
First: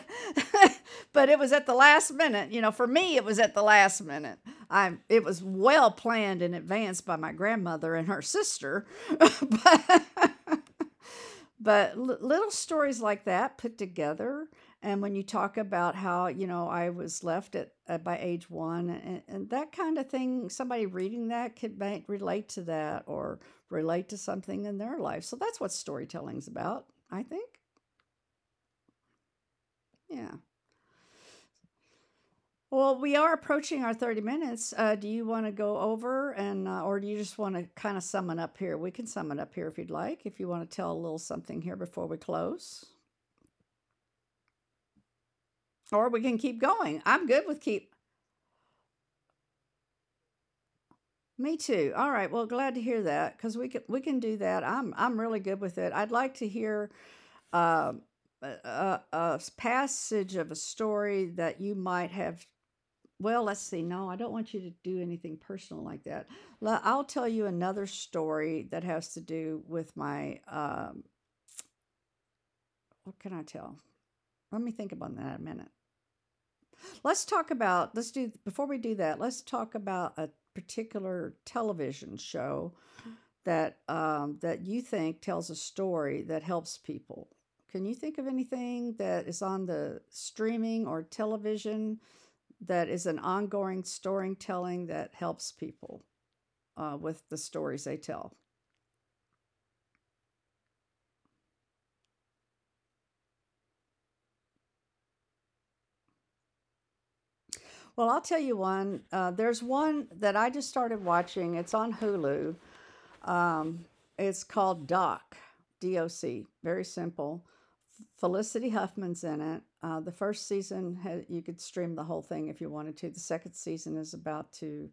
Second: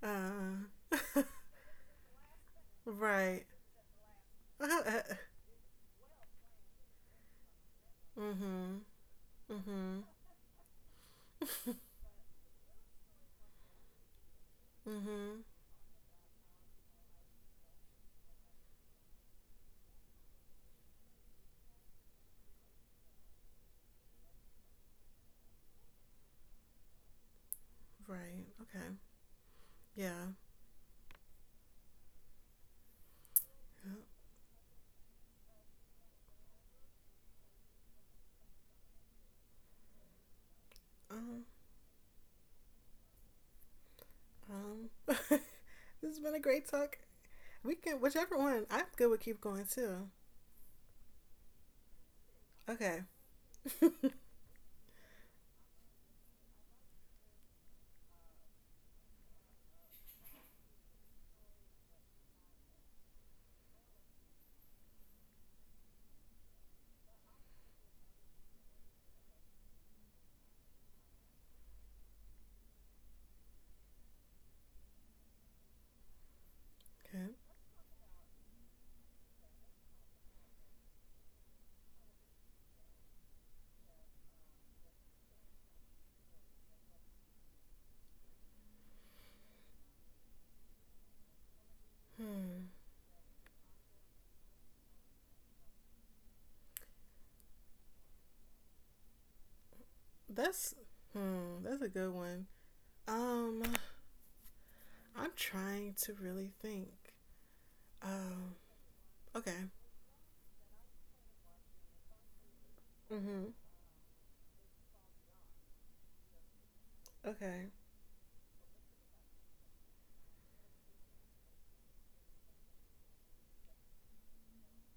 A: but it was at the last minute, you know, for me it was
B: Right.
A: at the last minute. I It
B: <laughs>
A: was well planned in advance by my grandmother and her
B: Mm-hmm.
A: sister. <laughs> but
B: Mm-hmm.
A: but little stories like that put together, and when you
B: Mm-hmm.
A: talk about how, you know, I was left at by age one, and that kind of thing, somebody reading that could relate to that or relate to something in their life. So that's what storytelling's about, I think.
B: Right. Okay. Yeah.
A: Yeah. Well, we are
B: Yeah.
A: approaching our 30 minutes. Do you want to go over and or do you just want to kind of sum it up here? We can sum it up here if you'd like, if you want to tell a little
B: Um.
A: something here before we close,
B: <laughs> This
A: or
B: has
A: we
B: been a
A: can keep
B: great talk.
A: going. I'm good with
B: We
A: keep.
B: can whichever one. I'm good with keep going too.
A: Me too. All right. Well, glad to
B: Okay.
A: hear that, because we
B: <laughs>
A: can, we
B: Okay.
A: can do that. I'm really good with it. I'd like to hear uh, a passage of a story that you might have. Well, let's see. No, I don't want you to do anything personal like that. I'll tell you another story that has to do with my. What can I tell? Let me think about that a minute. Let's talk about. Let's do, before we do that, let's talk about a particular television show that you think tells a story that helps people. Can you think of anything that is on the streaming or television
B: Hmm.
A: that is an ongoing storytelling that helps people with the stories they tell?
B: That's hmm. That's a good one. Um. I'm trying to really think.
A: Well, I'll tell
B: Um.
A: you one.
B: Okay.
A: There's one that I just started watching. It's on Hulu.
B: Mm-hmm.
A: Um, it's called Doc, D O C. Very simple.
B: Okay.
A: Felicity Huffman's in it. The first season, you could stream the whole thing if you wanted to. The second season is about to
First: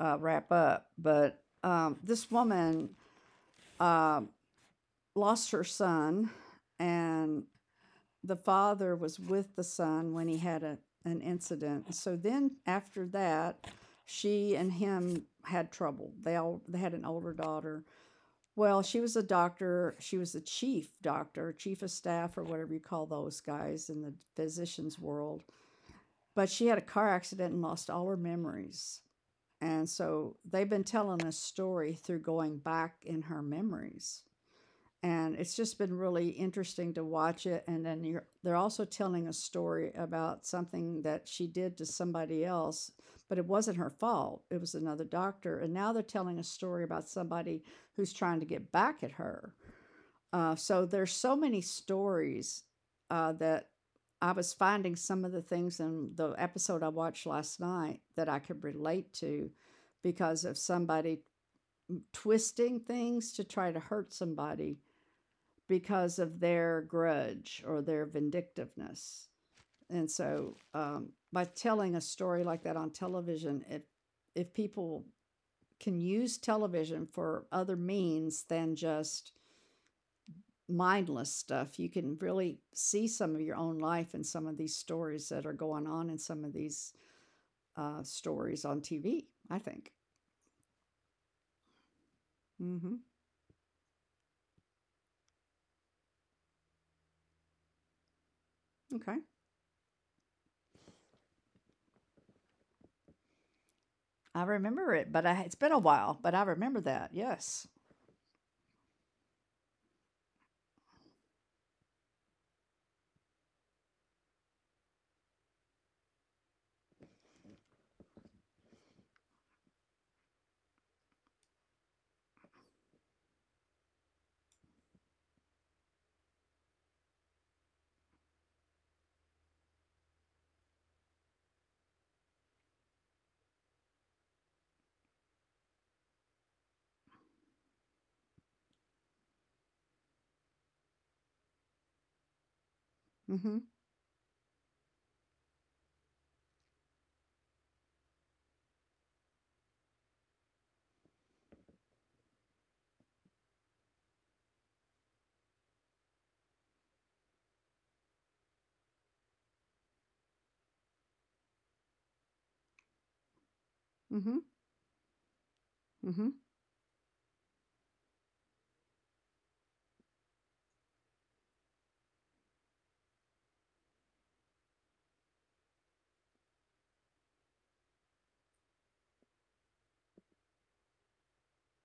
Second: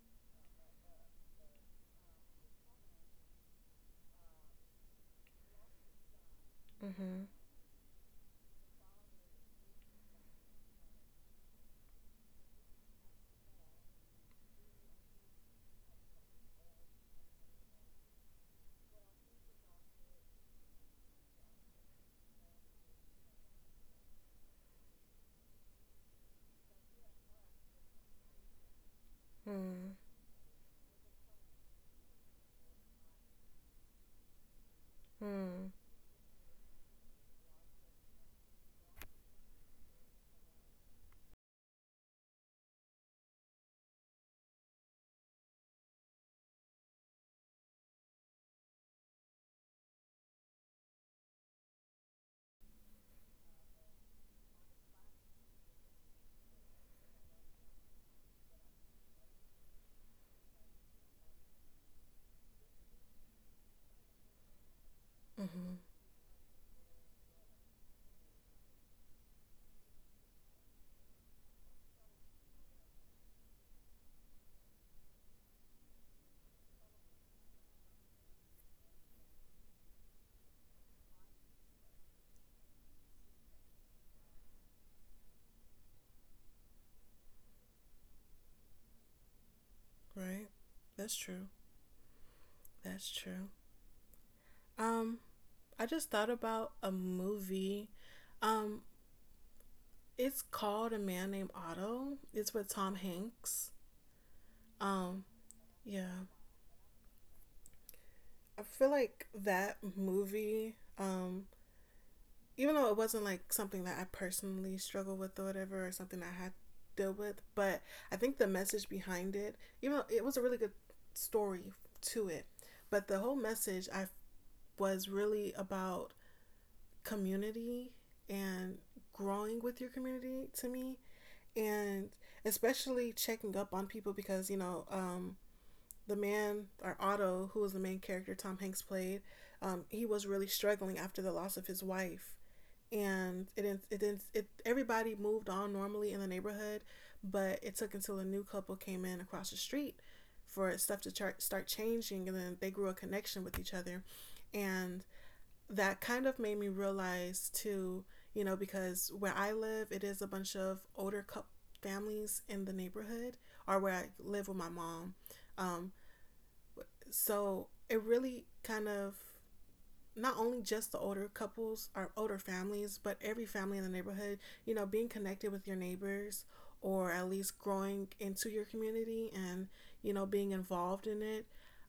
A: wrap up. But this woman uh, lost her son,
B: Mm-hmm.
A: and the father was with the son when he had an incident. So then, after that, she and him had trouble. They had an older daughter, well, she was a doctor. She was the chief doctor, chief of staff, or whatever you call those guys in the physician's world. But she had a car accident and lost all her memories. And
B: Mm.
A: so they've been telling a story through going back in her memories, and it's
B: Mm.
A: just been really interesting to watch it. And then they're also telling a story about something that she did to somebody else, but it wasn't her fault. It was another doctor. And now they're telling a story about somebody who's trying to get back at her. So there's so many stories that I was finding some of the things in the episode I watched last night that I could relate to because of somebody twisting things to try to hurt somebody
B: Mm-hmm.
A: because of their grudge or their vindictiveness. And so, by telling a story like that on television, if people can use television for other means than just mindless stuff, you can really see some of your own life in some of these stories that are going on in some of these stories on TV, I think.
B: Right. That's true.
A: Mm-hmm.
B: That's true. Um, I just thought about a movie. Um,
A: Okay,
B: it's called A Man Named Otto. It's with Tom Hanks.
A: I remember it,
B: Um,
A: but I, it's been a while.
B: yeah.
A: But I remember that. Yes.
B: I feel like that movie, even though it wasn't like something that I personally struggled with or whatever, or something I had to deal with, but I think the message behind it, even though it was a really good story to it, but the whole message I was really about community and growing with your community to me and especially checking up on people because the man or Otto, who was the main character Tom Hanks played, he was really struggling after the loss of his wife. And
A: Mm-hmm.
B: it did it did it everybody moved on normally in the neighborhood, but it took until a new couple came in across the street for stuff to start changing, and then they grew a connection with each other. And that kind of made me realize too, you know, because where I live, it is a bunch of older couple families in the neighborhood, or where I
A: Mm-hmm.
B: live with my mom. Um,
A: Mm-hmm.
B: so it really kind of, not only just the older couples or older families, but every family in the neighborhood, you know, being connected with your neighbors or at least growing into your community and, you know, being involved in it,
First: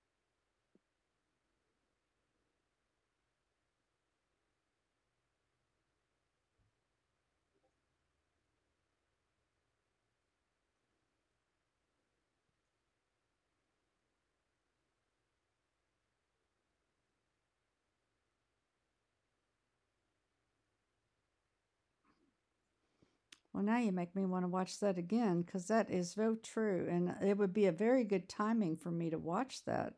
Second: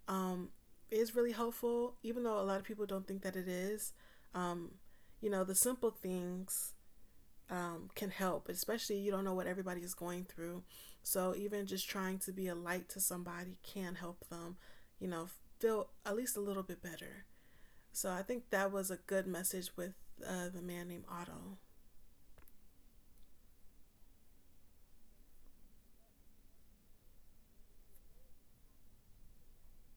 B: um, is really helpful, even though a lot of people don't think that it is. You know, the simple things can help, especially you don't know what everybody is going through. So even just trying to be a light to somebody can help them, you know, feel at least a little bit better. So I think that was a good message with The Man Named Otto.
A: Well, now you make me want to watch that again because that is so true. And it would be a very good timing for me to watch that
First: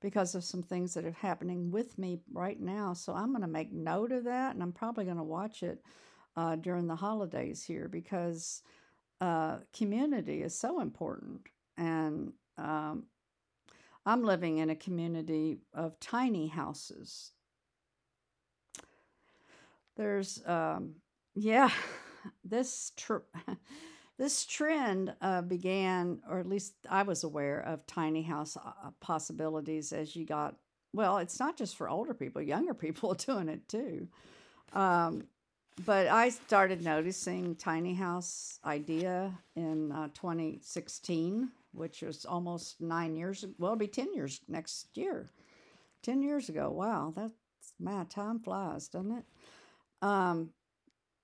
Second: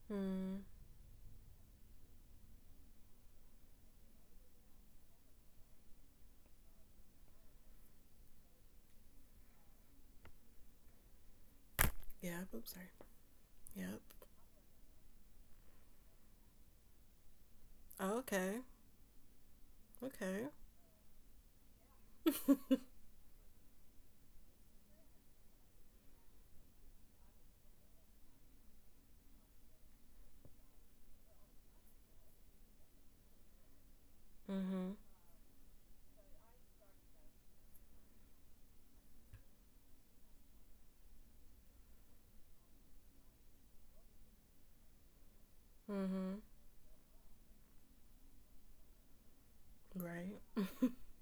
A: because of
B: Mm.
A: some things that are happening with me right now. So I'm going to make note of that, and I'm probably going to watch it during the holidays here because community is so important. And
B: Yeah. Oops. Sorry.
A: um,
B: Yep.
A: I'm living in a community of tiny houses.
B: Oh, okay.
A: There's
B: Okay.
A: Yeah, <laughs> this
B: <laughs>
A: trip, <laughs> this trend began, or at least I was aware of tiny house possibilities as you got. Well, it's not just for older people; younger <laughs> people are doing it too.
B: Mhm.
A: Um, but I started noticing tiny house idea in 2016, which was almost 9 years. Well, it'll be 10 years next year. Ten
B: Mhm.
A: years ago. Wow, that's my time flies, doesn't it? Um,
B: Right.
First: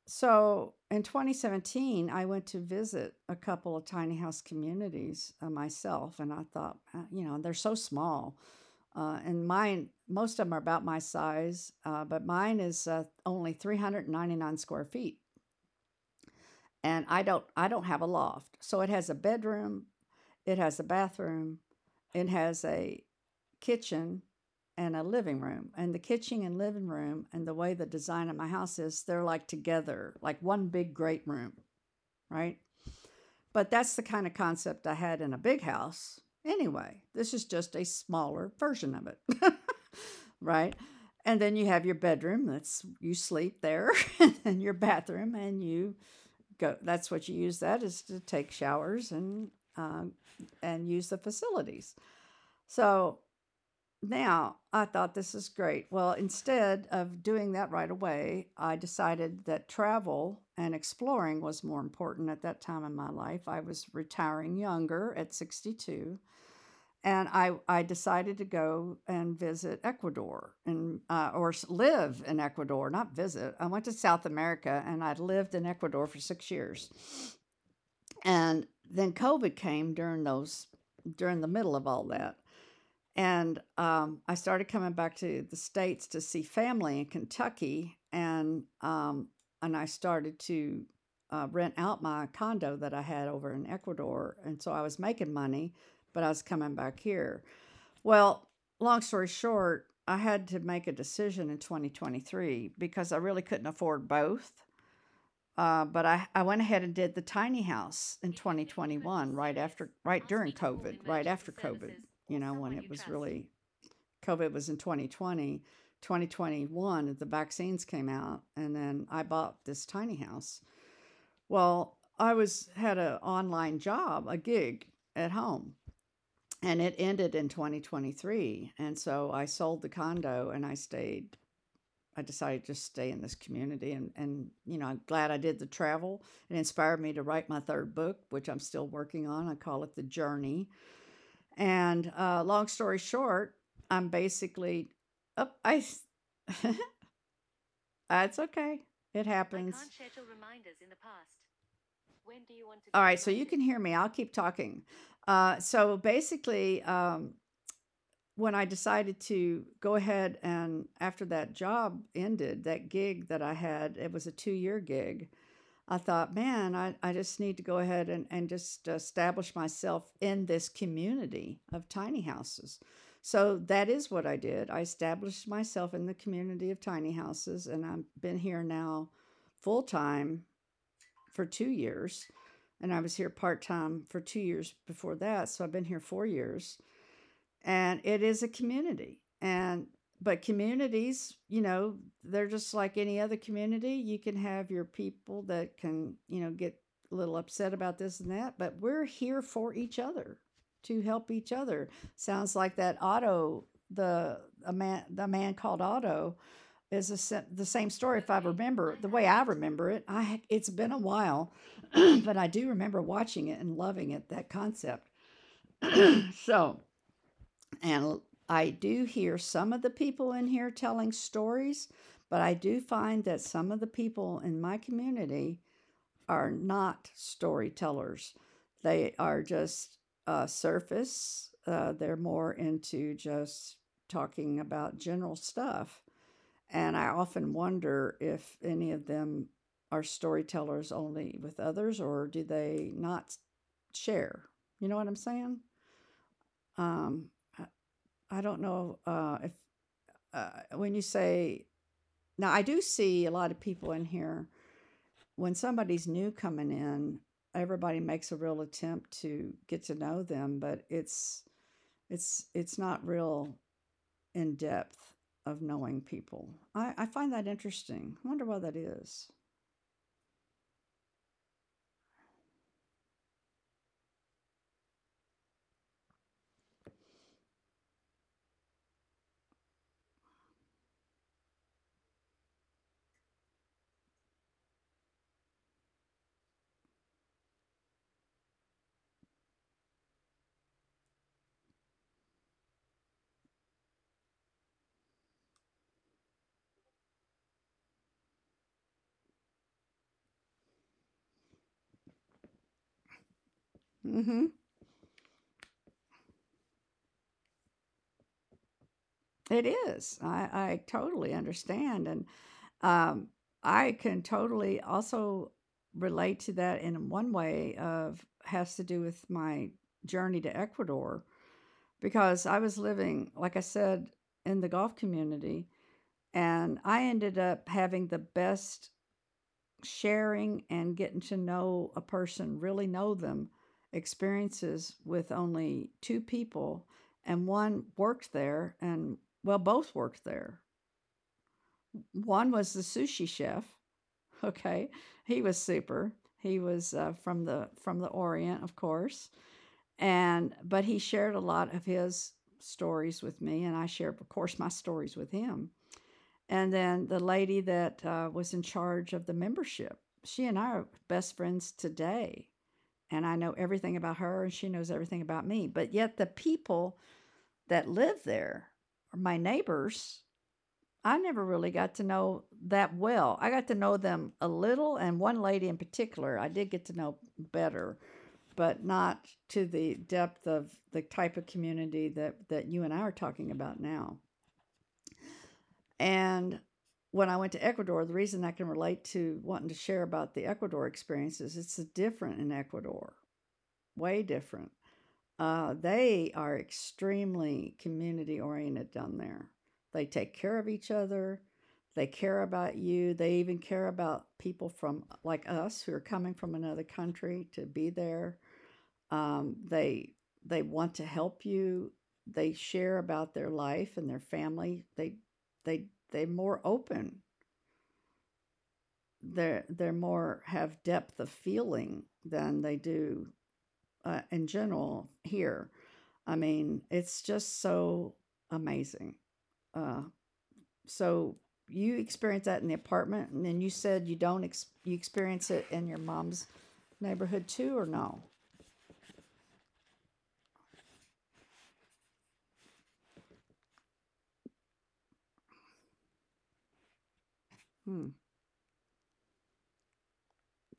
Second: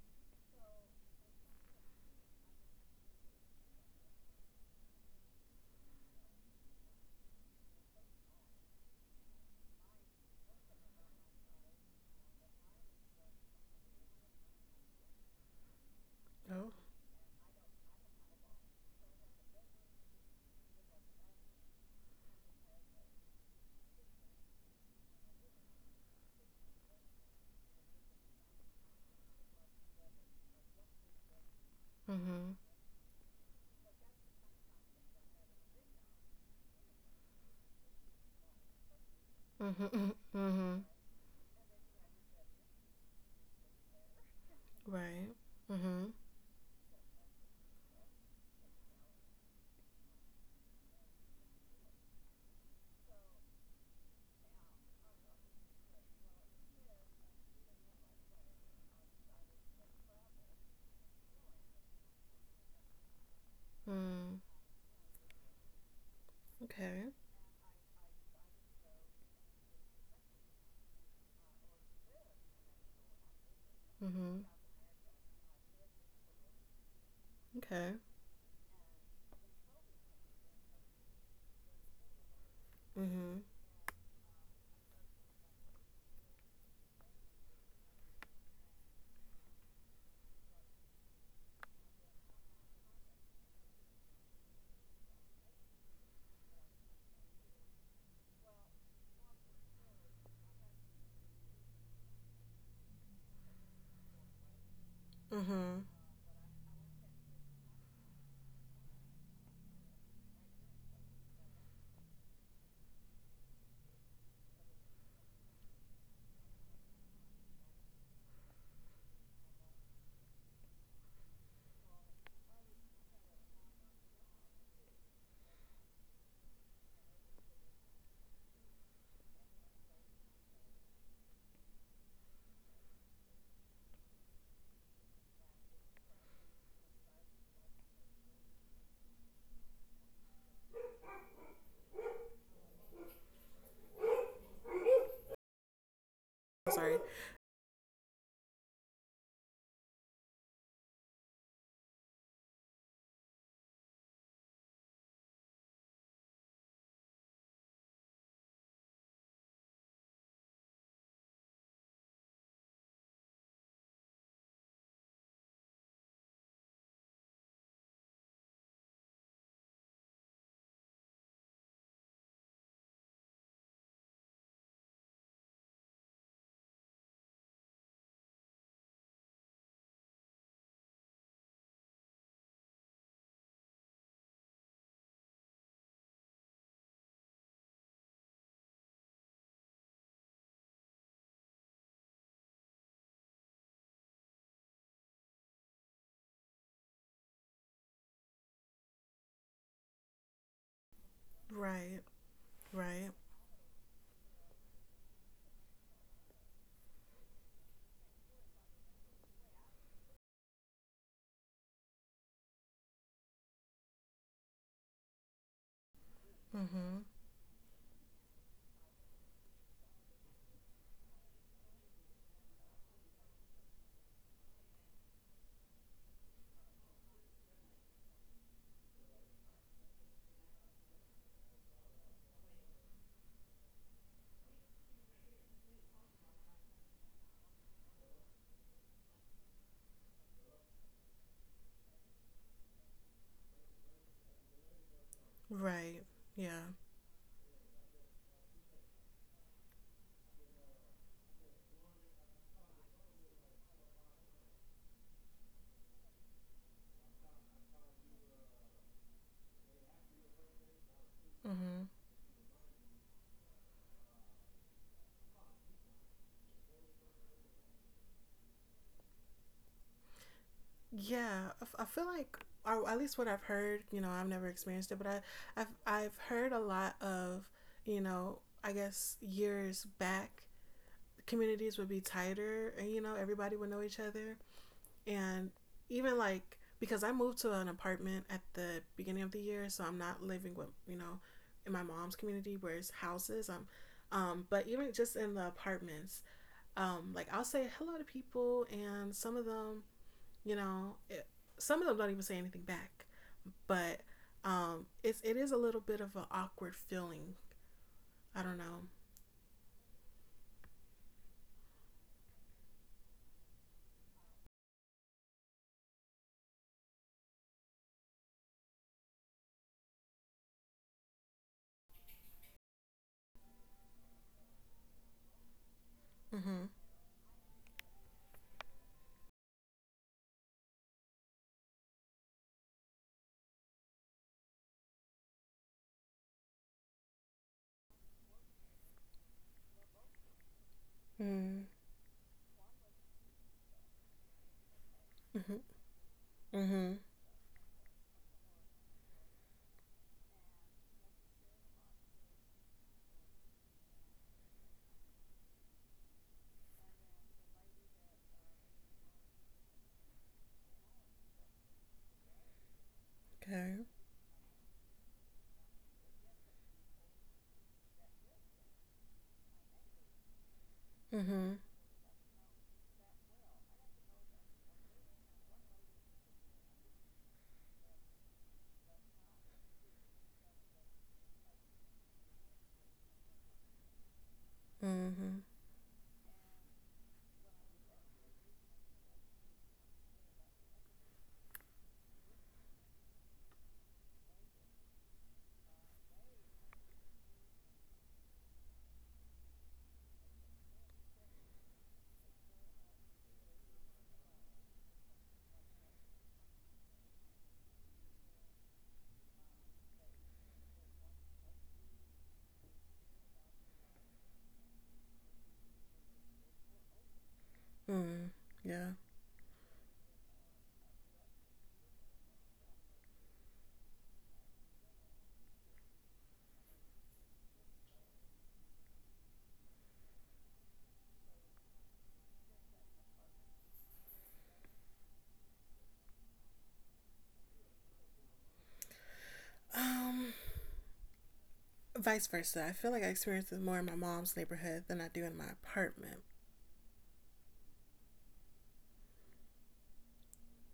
A: so in 2017, I went to visit a couple of tiny house communities myself, and I thought, you know, they're so small, and mine, most of them are about my size, but mine is only 399 square feet,
B: Oh.
A: and I don't have a loft, so it has a bedroom, it has a bathroom, it has a kitchen, and a living room. And the kitchen and living room, and the way the design of my house is, they're like together, like one big great room, right? But that's the kind of concept I had in a big house. Anyway, this is just a smaller version of it, <laughs> right? And then you have your bedroom, that's you sleep there, <laughs> and then your bathroom,
B: Right.
A: and you go. That's what you use that is, to take showers um, and use the facilities. So now, I thought this is great. Well, instead of doing that right away, I decided that travel and exploring was more important at that time in my life. I was
B: Mm.
A: retiring younger at 62,
B: Okay.
A: and I decided to go and visit Ecuador and or live in Ecuador, not visit. I went to South
B: Mhm.
A: America and I'd lived in Ecuador for 6 years.
B: Okay.
A: And then COVID came during those during the middle of all that.
B: Mhm.
A: And I started coming back to the states to see family in Kentucky, and I started to rent out my condo that I had over in Ecuador, and so I was making money, but I was coming back here. Well, long story short, I had to make a decision in 2023 because I really couldn't afford both. Uh,
B: Mhm.
A: but I, I went ahead and did the tiny house in 2021, right during COVID, right after COVID, you know, when it was really COVID was in 2020. 2021, the vaccines came out, and then I bought this tiny house. Well, I was had an online job, a gig at home, and it ended in 2023. And so I sold the condo and I stayed. I decided to just stay in this community, and you know I'm glad I did the travel. It inspired me to write my third book, which I'm still working on. I call it The Journey and long story short, I'm basically, oh, I, <laughs> s-
B: Sorry.
A: that's okay. It I happens. All right, so you can hear me. I'll keep talking. So basically, when I decided to go ahead and after that job ended, that gig that I had, it was a 2 year gig. I thought, man, I just need to go ahead and just establish myself in this community of tiny houses. So that is what I did. I established myself in the community of tiny houses, and I've been here now full time for 2 years. And I was here part time for 2 years before that. So I've been here 4 years and it is a community and but communities you know they're just like any other community. You can have your people that can you know get a little upset about this and that but we're here for each other to help each other.
B: Right,
A: Sounds like that
B: right.
A: Otto, the the man called Otto is a, the same story if I remember the way I remember it. I It's been a while, <clears throat> but I do remember watching it and loving it, that concept. <clears throat> So
B: Mm-hmm.
A: and I do hear some of the people in here telling stories, but I do find that some of the people in my community are not storytellers. They are just surface, they're more into just talking about general stuff. And I often wonder if any of them are storytellers only with others, or do they not share? You know what I'm saying?
B: Right. Yeah.
A: Um, I, I don't know if uh, when you say now, I do see a lot of people in here. When somebody's new coming in, everybody makes a real attempt to get to know them, but it's
B: Mm-hmm.
A: it's it's not real in depth of knowing people. I find that interesting. I wonder why that is.
B: Yeah. I feel like, or at least what I've heard, you know, I've never experienced it, but I've heard a lot of, you know, I guess years back, communities would be tighter and, you know, everybody would know each other. And even like, because I moved to an apartment at the beginning of the year, so I'm not living with, you know, in my mom's community where it's houses. But even just in the apartments, like I'll say hello to people, and some of them, you know, it, some of them don't even say anything back. But
A: Mm-hmm.
B: it's it is a little bit of an awkward feeling. I don't know.
A: It is. I totally understand. And Um, I can totally also relate to that in one way of has to do with my journey to Ecuador, because I was living, like I said, in the golf community,
B: Mm-hmm.
A: and I ended up having the best sharing and getting to know a person, really know them, experiences with only two people, and one worked there and well both worked there.
B: Mm.
A: One was the sushi chef. Okay, he was
B: Mm-hmm.
A: super. He was
B: Mm-hmm.
A: from the Orient, of course, and but he shared a lot of his stories with me, and I shared, of course, my stories with him. And then the lady that was in charge of the membership, she and I are best friends today, and I know
B: Okay.
A: everything about her, and she knows everything about me. But yet, the people that live there, my neighbors, I never
B: Mm-hmm.
A: really got to know that well. I got to know them a little, and one lady in particular I did get to know better, but not to the depth of the type of community that you and I are talking about now.
B: Mm-hmm.
A: And when I went to Ecuador, the reason I can relate to wanting to share about the Ecuador experience is it's different in Ecuador, way different. They are extremely community oriented down there. They take care of each other. They care about you. They even care about people from like us who are coming from another country to be there. Um, they they want to help you. They share about their life and their family. They they're more open.
B: Mm. Yeah.
A: They're more have depth of feeling than they do in general here. I mean, it's just so amazing. Uh, so you experience that in the apartment, and then you said you don't ex- you experience it in your mom's neighborhood too, or no?
B: Um. Vice versa. I feel like I experience it more in my mom's neighborhood than I do in my apartment.
A: Hmm.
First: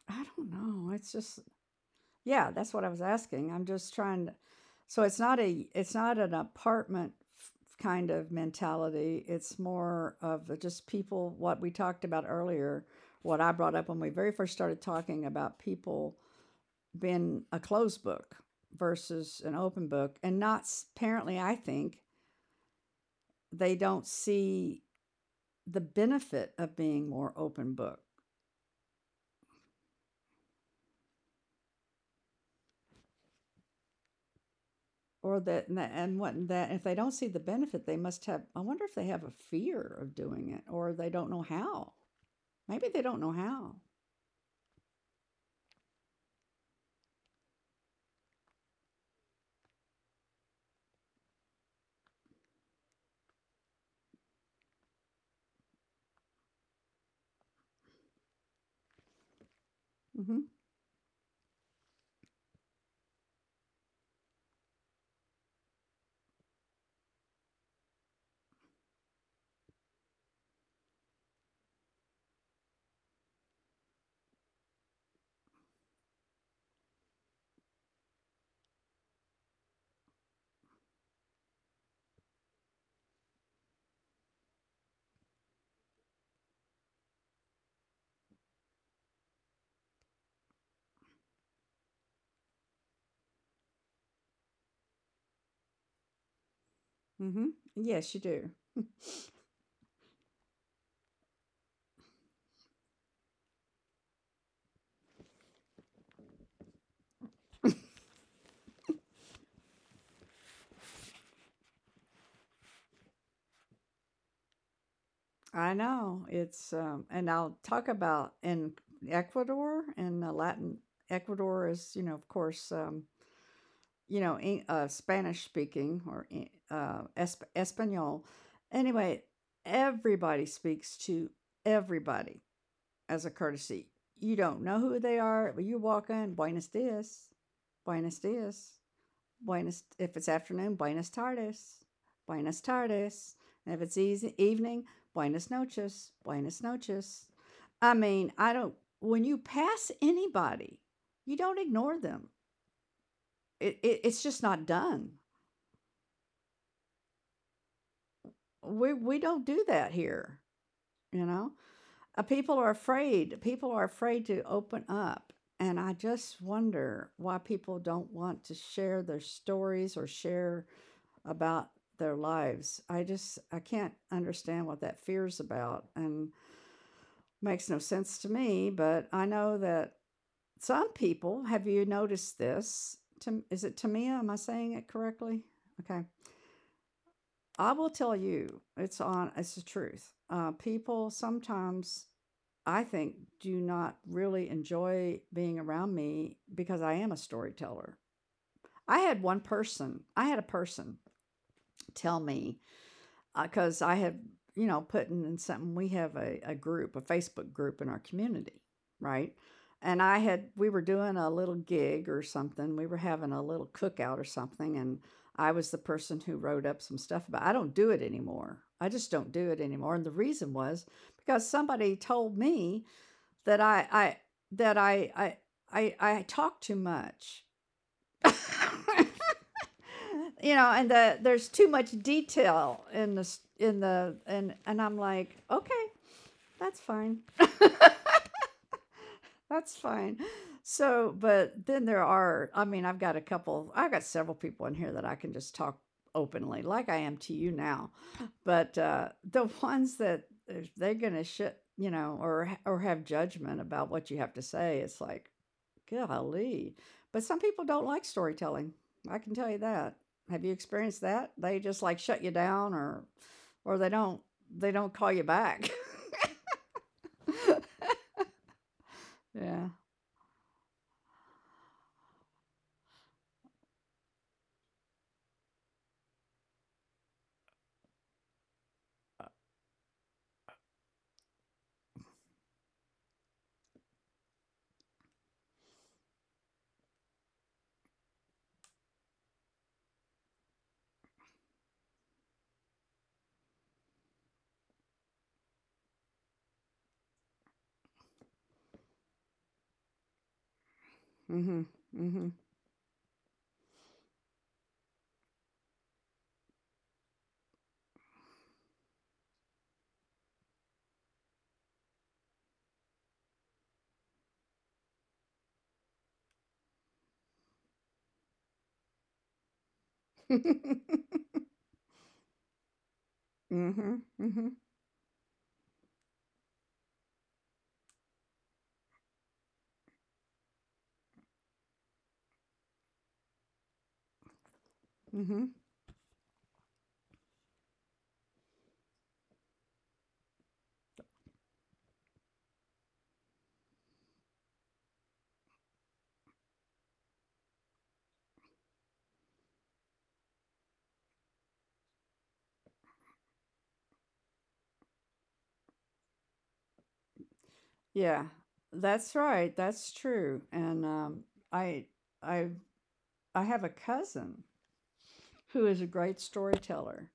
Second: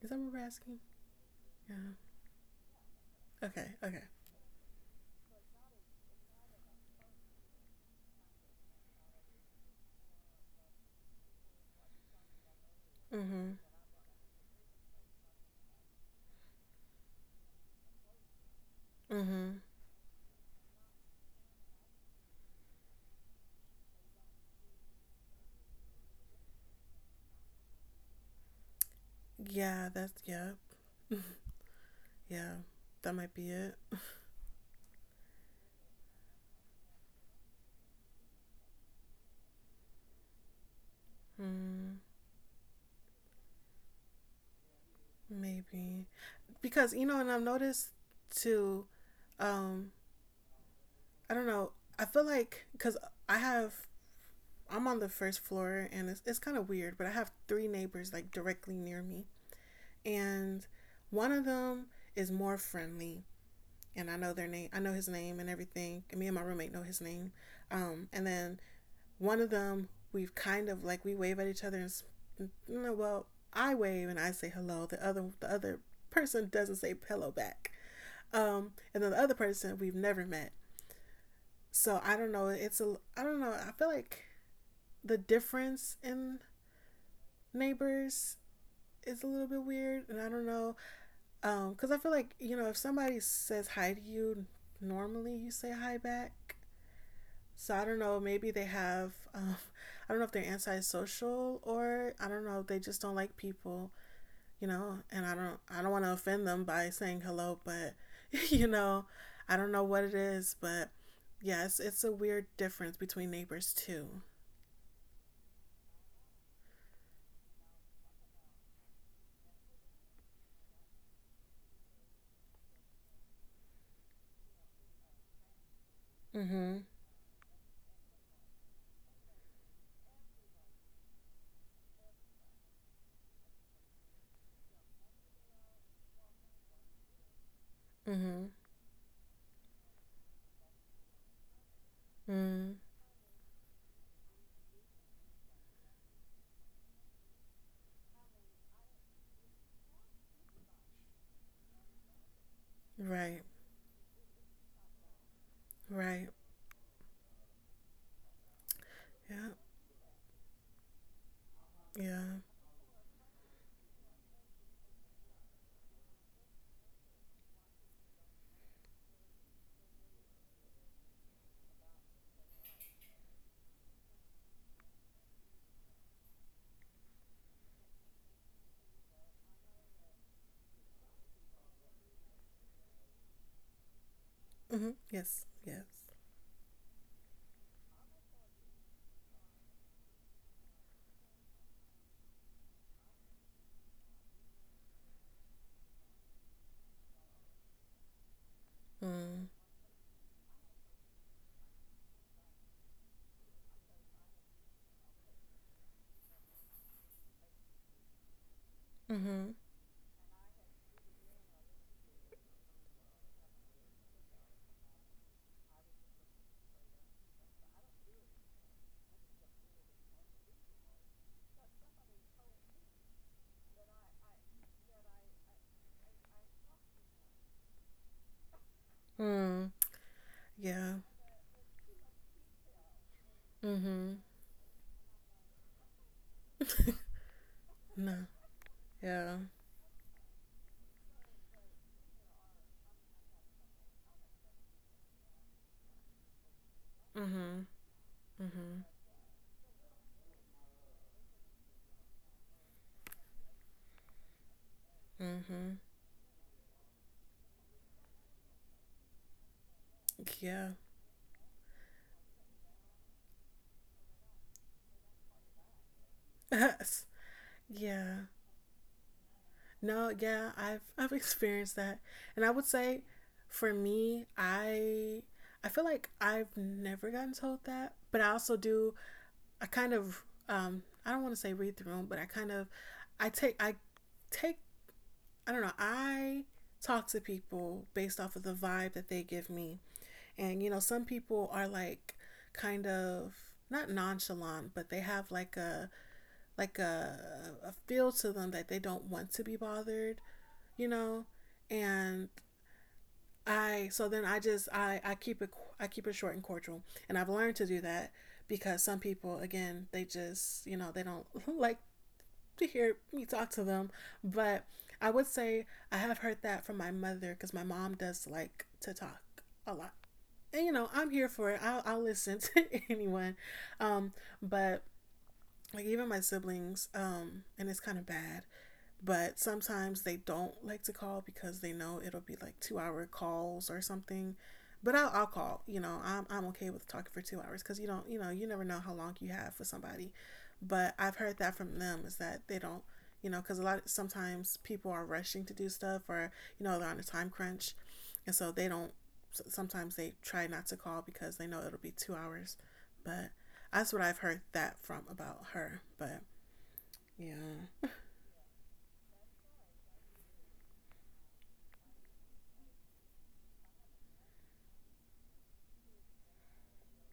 B: Is that
A: I
B: what we're
A: don't
B: asking?
A: know. It's just
B: Yeah.
A: yeah, that's what I was asking. I'm
B: Okay.
A: just
B: Okay.
A: trying to. So it's not a it's not an kind of mentality. It's more of a just people. What we talked about earlier, what I
B: Mm-hmm.
A: brought up when we very first started talking about people been a closed book versus an
B: Mm-hmm.
A: open book. And not apparently, I think they don't see the benefit of being more open book.
B: Yeah. That's Yeah. Yeah. That might be it.
A: Or that and what that if they don't see the benefit they must have, I wonder if they have a fear of doing it or they don't know how.
B: Mm,
A: Maybe they don't know how.
B: maybe, because you know, and I've noticed too. Um, I don't know. I feel like because I have I'm on the first floor and it's kind of weird, but I have three neighbors like directly near me,
A: Mm-hmm.
B: and one of them is more friendly, and I know their name. I know his name and everything. And me and my roommate know his name. And then One of them, we've kind of like we wave at each other, and no, well, I wave and I say hello. The other person doesn't say hello back. And then the other person we've never met. So I don't know. It's a I don't know. I feel like the difference in neighbors is a little bit weird, and I don't know. Because I feel like, you know, if somebody says hi to you normally, you say hi back.
A: Mm-hmm.
B: So I don't
A: Yes you
B: know.
A: do.
B: Maybe they have. I don't know if they're antisocial, or I don't know, they just don't like people, you know. And I don't. I don't want to offend them by saying hello, but <laughs> you know, I don't know what it is, but yes, it's a weird difference between neighbors too.
A: I know it's and I'll talk about in Ecuador and Latin. Ecuador is you know of course you know, Spanish speaking or
B: Mhm.
A: Espanol. Anyway, everybody speaks to everybody as a courtesy. You don't know who they are, but you walk in, buenos dias, buenos
B: Mhm.
A: dias, buenos, if it's afternoon, buenas tardes, buenas
B: Mm.
A: tardes. And if it's easy, evening, buenas noches, buenas noches. I mean, I don't, when you pass anybody, you don't ignore them.
B: Right.
A: It's just not done.
B: Right.
A: We don't
B: Yeah.
A: do that here, you know.
B: Yeah.
A: People are afraid, people are afraid to open up, and I just wonder why people don't want to share their stories or share about their lives. I can't understand what that fear's about, and makes no sense to me, but I know that some people have. You noticed this, is it Tamia, am I saying it
B: Mhm.
A: correctly?
B: Yes. Yes.
A: Okay. I will tell you, it's on. It's the truth. People sometimes, I think, do not really enjoy being around me because I am a storyteller. I had one
B: Mm.
A: person. I had a person tell me because I have, you know, putting in something. We have a group, a Facebook group in our community, right?
B: Mhm.
A: And I had, we were doing a little gig or something. We were having a little cookout or something. And I was the person who wrote up some stuff about. I don't do it anymore. I just don't do it anymore. And the reason was because somebody told me that I, I, that I talk too much, <laughs>
B: Mm.
A: you know, and
B: Yeah.
A: there's too much detail in the in the
B: Mhm.
A: and and I'm like, okay, that's fine,
B: <laughs> No. Yeah.
A: that's fine. So, but then there are, I mean, I've got a couple, I've got several people in here that I can just talk openly, like I am to you
B: Mhm.
A: now. But
B: Mm-hmm.
A: the <laughs> ones that they're gonna shit, you know, or have judgment about what you have to say, it's like,
B: Mm-hmm.
A: golly. But some people don't like storytelling. I can tell you that. Have you
B: Yeah.
A: experienced that? They just like shut you down or they don't, they don't call you back.
B: <laughs> Yeah.
A: <laughs> Yeah.
B: No, yeah, I've experienced that. And I would say for me, I feel like I've never gotten told that, but I also do, I kind of I don't want to say read the room, but I kind of, I take I take I don't know, I talk to people based off of the vibe that they give me. And you know, some people are like kind of, not nonchalant, but they have like like a, a feel to them that they don't want to be bothered, you know?
A: Mhm.
B: And
A: Mhm.
B: I, so then I keep it short and cordial, and I've learned to do that because some people again, they just, you know, they don't <laughs> like to hear me talk to them, but I would say I have heard that from my mother because my mom does like to talk a lot, and you know I'm here
A: <laughs>
B: for it. I'll listen <laughs> to anyone,
A: Mhm.
B: um,
A: Mhm.
B: but like even my siblings, and it's kind of bad, but sometimes they don't like to call because they know it'll be like 2 hour calls or something, but I'll
A: Mhm. <laughs>
B: call, you know, I'm okay with talking for 2 hours because you don't, you know, you never know how long you have for somebody. But I've heard that from them, is that they don't, you know, because a lot of sometimes people are rushing to do stuff, or you know, they're on a time crunch, and so they don't, sometimes they try not to call because they know it'll be 2 hours. But that's what I've heard that from about her. But yeah.
A: Yeah. That's right. That's true. And I I I have a cousin who is a great storyteller.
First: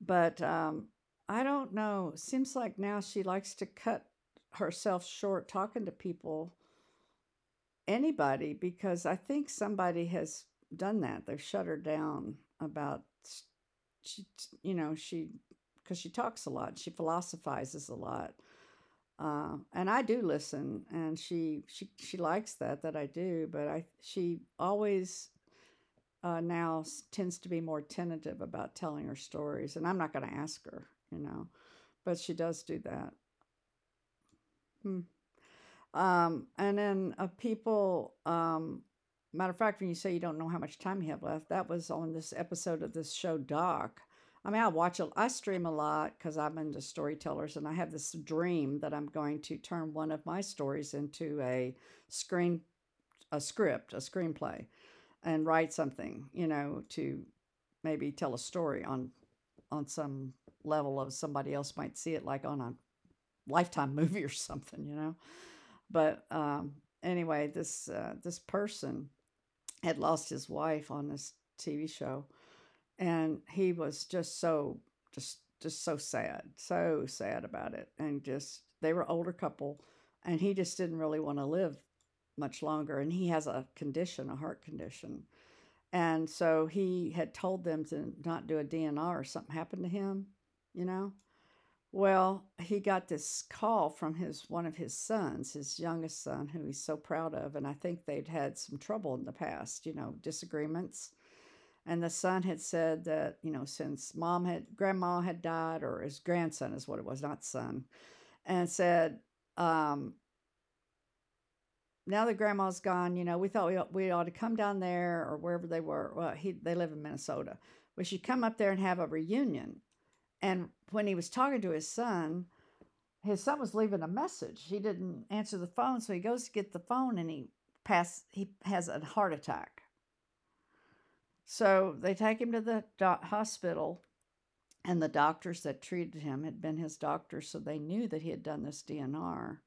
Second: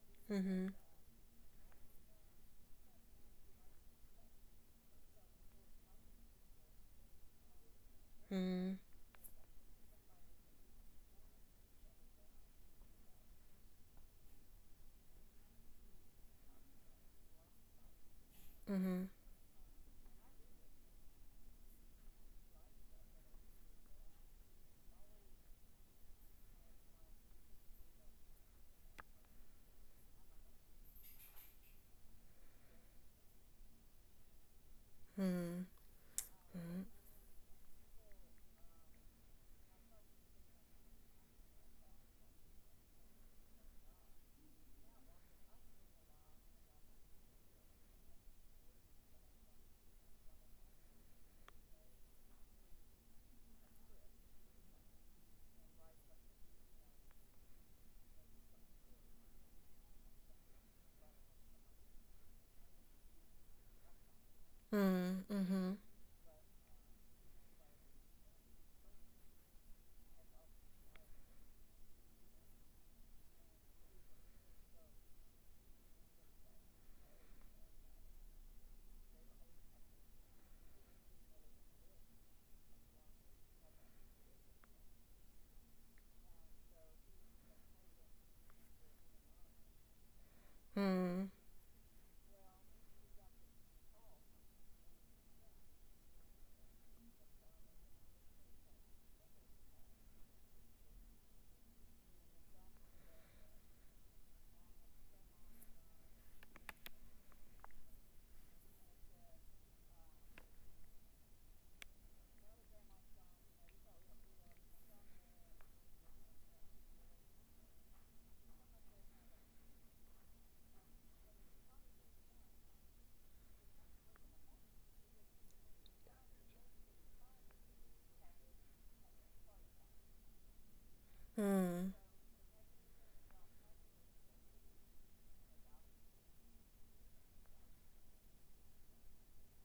A: But
B: Mm-hmm.
A: I don't know. Seems like now she likes to cut herself short talking to people, anybody,
B: Mm.
A: because I think somebody has done that. They've shut her down about she, you know, she, because she talks a lot, she philosophizes a lot,
B: Mm-hmm.
A: and I do listen, and she likes that that I do, but I she always. Now tends to be more tentative about telling her stories, and I'm not going to ask her, you know, but she does do that. Hmm.
B: Hmm.
A: And then People, matter of fact, when you say you don't know how much time you have left, that was on this episode of this show, Doc. I mean, I watch it, I stream a lot because I'm into storytellers, and I have this dream that I'm going to turn one of my stories into a screen, a script, a screenplay, and write something, to maybe tell a story on some level of somebody else might see it like on a lifetime <laughs> movie or something.
B: Mm. Mm-hmm.
A: But anyway, this person had lost his wife on this TV show, and he was just so just so sad about it, and just they were an older couple, and he just didn't really want to live much longer, and he has a condition, a heart condition, and so he had told them to not do a DNR or something happened to him, you know.
B: Hmm.
A: Well, he got this call from his one of his sons, his youngest son, who he's so proud of, and I think they'd had some trouble in the past, disagreements. And the son had said that, since mom had grandma had died, or his grandson is what it was, not son, and said, um, now that grandma's gone, we thought we ought to come down there or wherever they were. Well, he they live in Minnesota. We should come up there and have a reunion. And when he was talking to his son was leaving a message. He didn't answer the phone, so he goes to get the phone and he has a heart attack. So
B: Mm.
A: they take him to the hospital, and the doctors that treated him had been his doctors, so they knew that he had done this DNR,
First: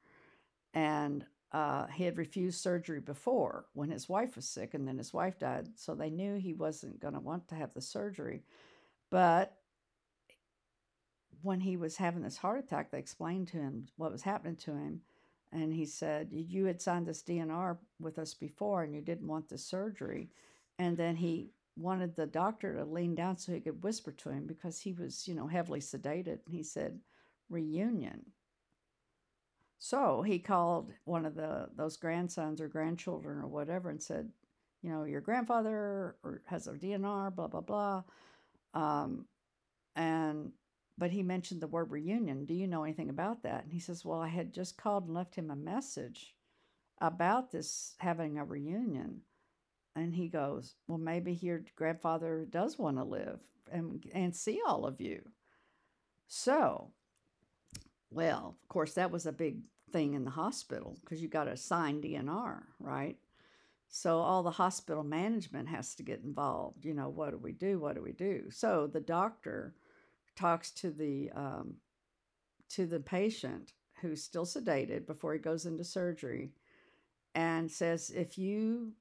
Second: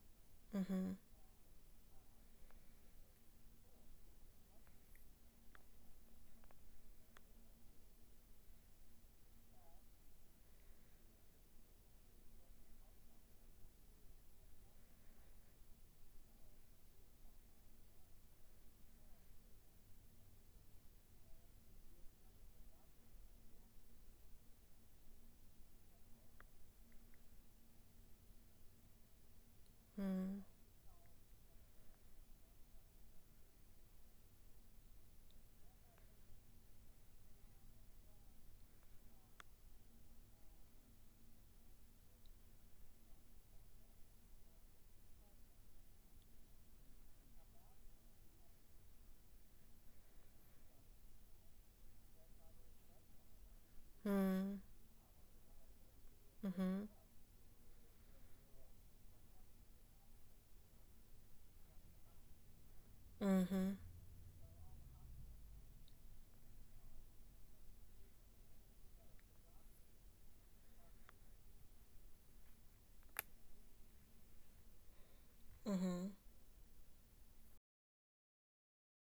B: Mm-hmm.
A: and he had refused surgery before when his wife was sick, and then his wife died, so they knew he wasn't going to want to have the surgery. But when he was having this heart attack, they explained to him what was happening to him. And he said, "You had signed this DNR with us before, and you didn't want the surgery." And then he wanted the doctor to lean down so he could whisper to him because he was, heavily sedated. And he said, "Reunion." So
B: Hmm.
A: he called one of the those grandsons or grandchildren or whatever and said, Your grandfather has a DNR, blah blah blah." Um, and but he mentioned the word reunion. Do you know anything about that? And he says, "Well, I had just called and left him a message about this having a reunion." And he goes, "Well, maybe your grandfather does want to live and
B: Mm.
A: see all of you."
B: Mm-hmm.
A: So, well, of course, that was a big thing in the hospital because you got to sign DNR, right?
B: Mm-hmm.
A: So all the hospital management has to get involved. What do we do? What do we do? So the doctor talks to the patient who's still sedated before he goes into
B: Mm-hmm.
A: surgery, and says, "If you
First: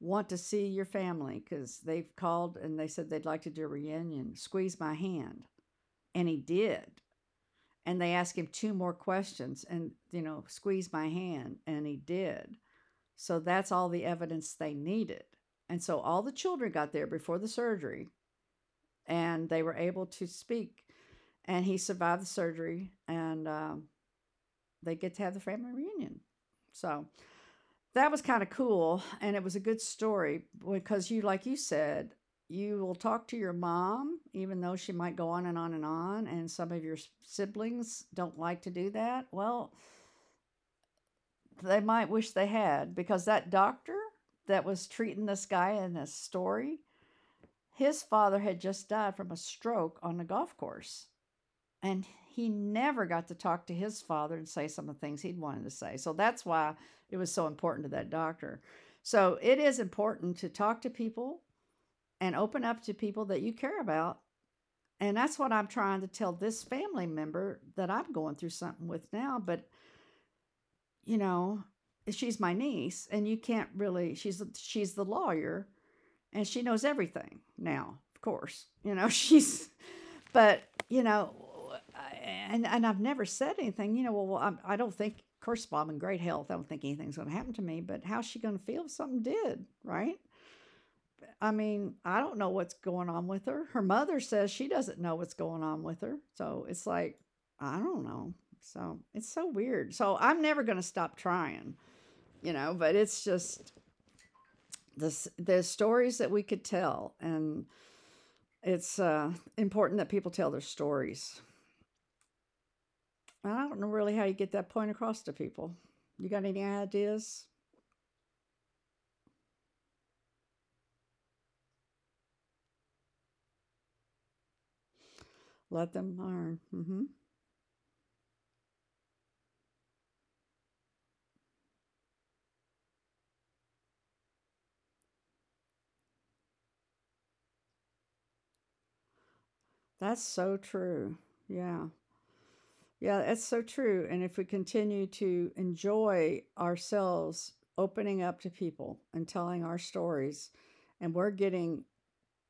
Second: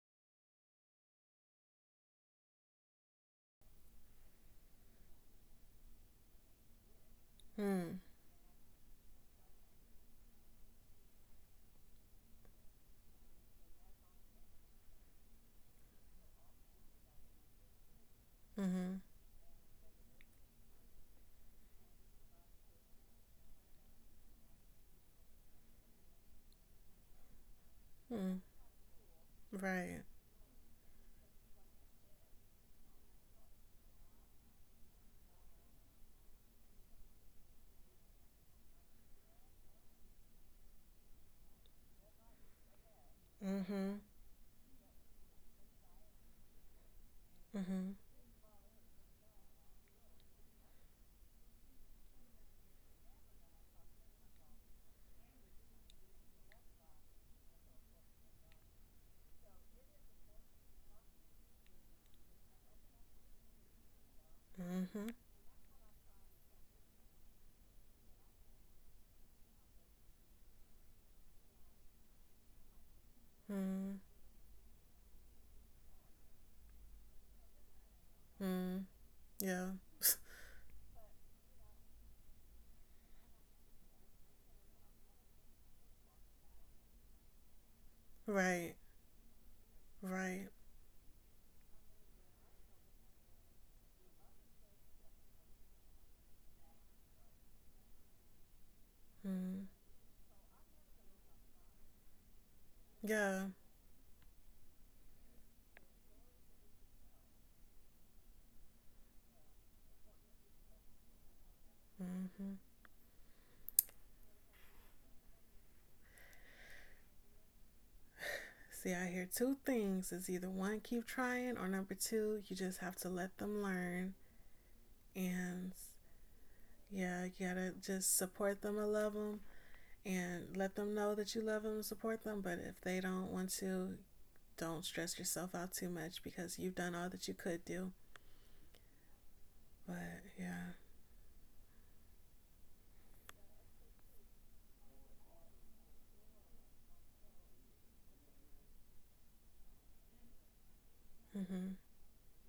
A: want to see your family, because they've called and they said they'd like to do a reunion, squeeze my hand." And he did.
B: Mm.
A: And they asked him two more questions, and, squeeze my hand. And he did. So that's all the evidence they needed. And so all the children got there before the surgery,
B: Mm-hmm.
A: and they were able to speak. And he survived the surgery, and they get to have the family reunion. So that was
B: Mm.
A: kind of cool. And it was a good
B: Right.
A: story because you, like you said, you will talk to your mom, even though she might go on and on and on. And some of your siblings don't like to do that. Well, they might wish they had, because that doctor
B: Mm-hmm.
A: that was treating this guy in this story,
B: Mm-hmm.
A: his father had just died from a stroke on the golf course. And he never got to talk to his father and say some of the things he'd wanted to say. So that's why it was so important to that doctor. So it is important to talk to people and open up to people that you care about.
B: Mm-hmm.
A: And that's what I'm trying to tell this family member that I'm going through something with now. But, you know, she's my niece, and you can't
B: Mm.
A: really, she's the lawyer, and she knows everything now, of course
B: Mm.
A: you know <laughs>
B: Yeah.
A: she's
B: <laughs>
A: but you know, and I've never said anything. Well, I don't think. Of course, Bob in great health. I don't think anything's going to happen to me. But how's she going to
B: Right.
A: feel if something did? Right?
B: Right.
A: I mean, I don't know what's going on with her. Her mother says she doesn't know what's going on with her. So it's like I don't know. So it's so
B: Mm.
A: weird. So I'm never going to stop trying. But it's
B: Yeah.
A: just this the stories that we could tell, and it's important that people tell their stories. I don't know really how you get that point across to people. You got any ideas?
B: See, I hear two things. Is either one, keep trying, or number two, you just have to let them learn. And
A: Let them learn. Hmm.
B: yeah, you gotta just support them and love them and let them know that you love them and support them. But if they don't want to, don't stress yourself out too much because you've done all that you could do. But
A: That's so
B: yeah.
A: true. Yeah. Yeah, that's so true. And if we continue to enjoy ourselves opening up to people and telling our stories, and we're
B: Mhm.
A: getting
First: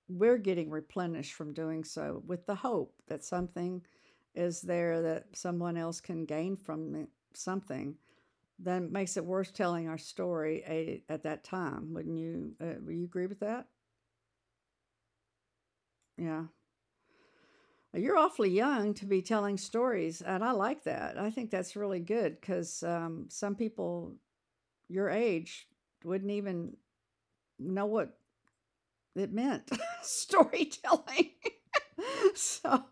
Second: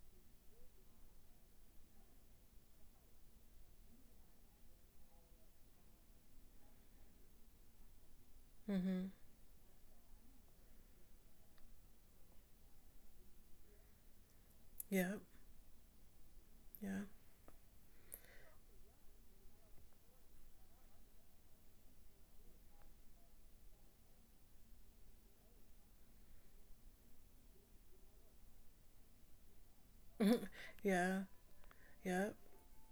A: we're getting replenished from doing so with the hope that something is there that someone else can gain from, something then
B: Mhm.
A: makes it worth telling our story at that time. Wouldn't you? Would you agree with that?
B: Yep.
A: Yeah.
B: Yeah.
A: You're awfully young to be telling stories, and I like that. I think that's really good because some people your age wouldn't even know what it meant, <laughs>
B: Yeah.
A: storytelling.
B: Yep.
A: <laughs> So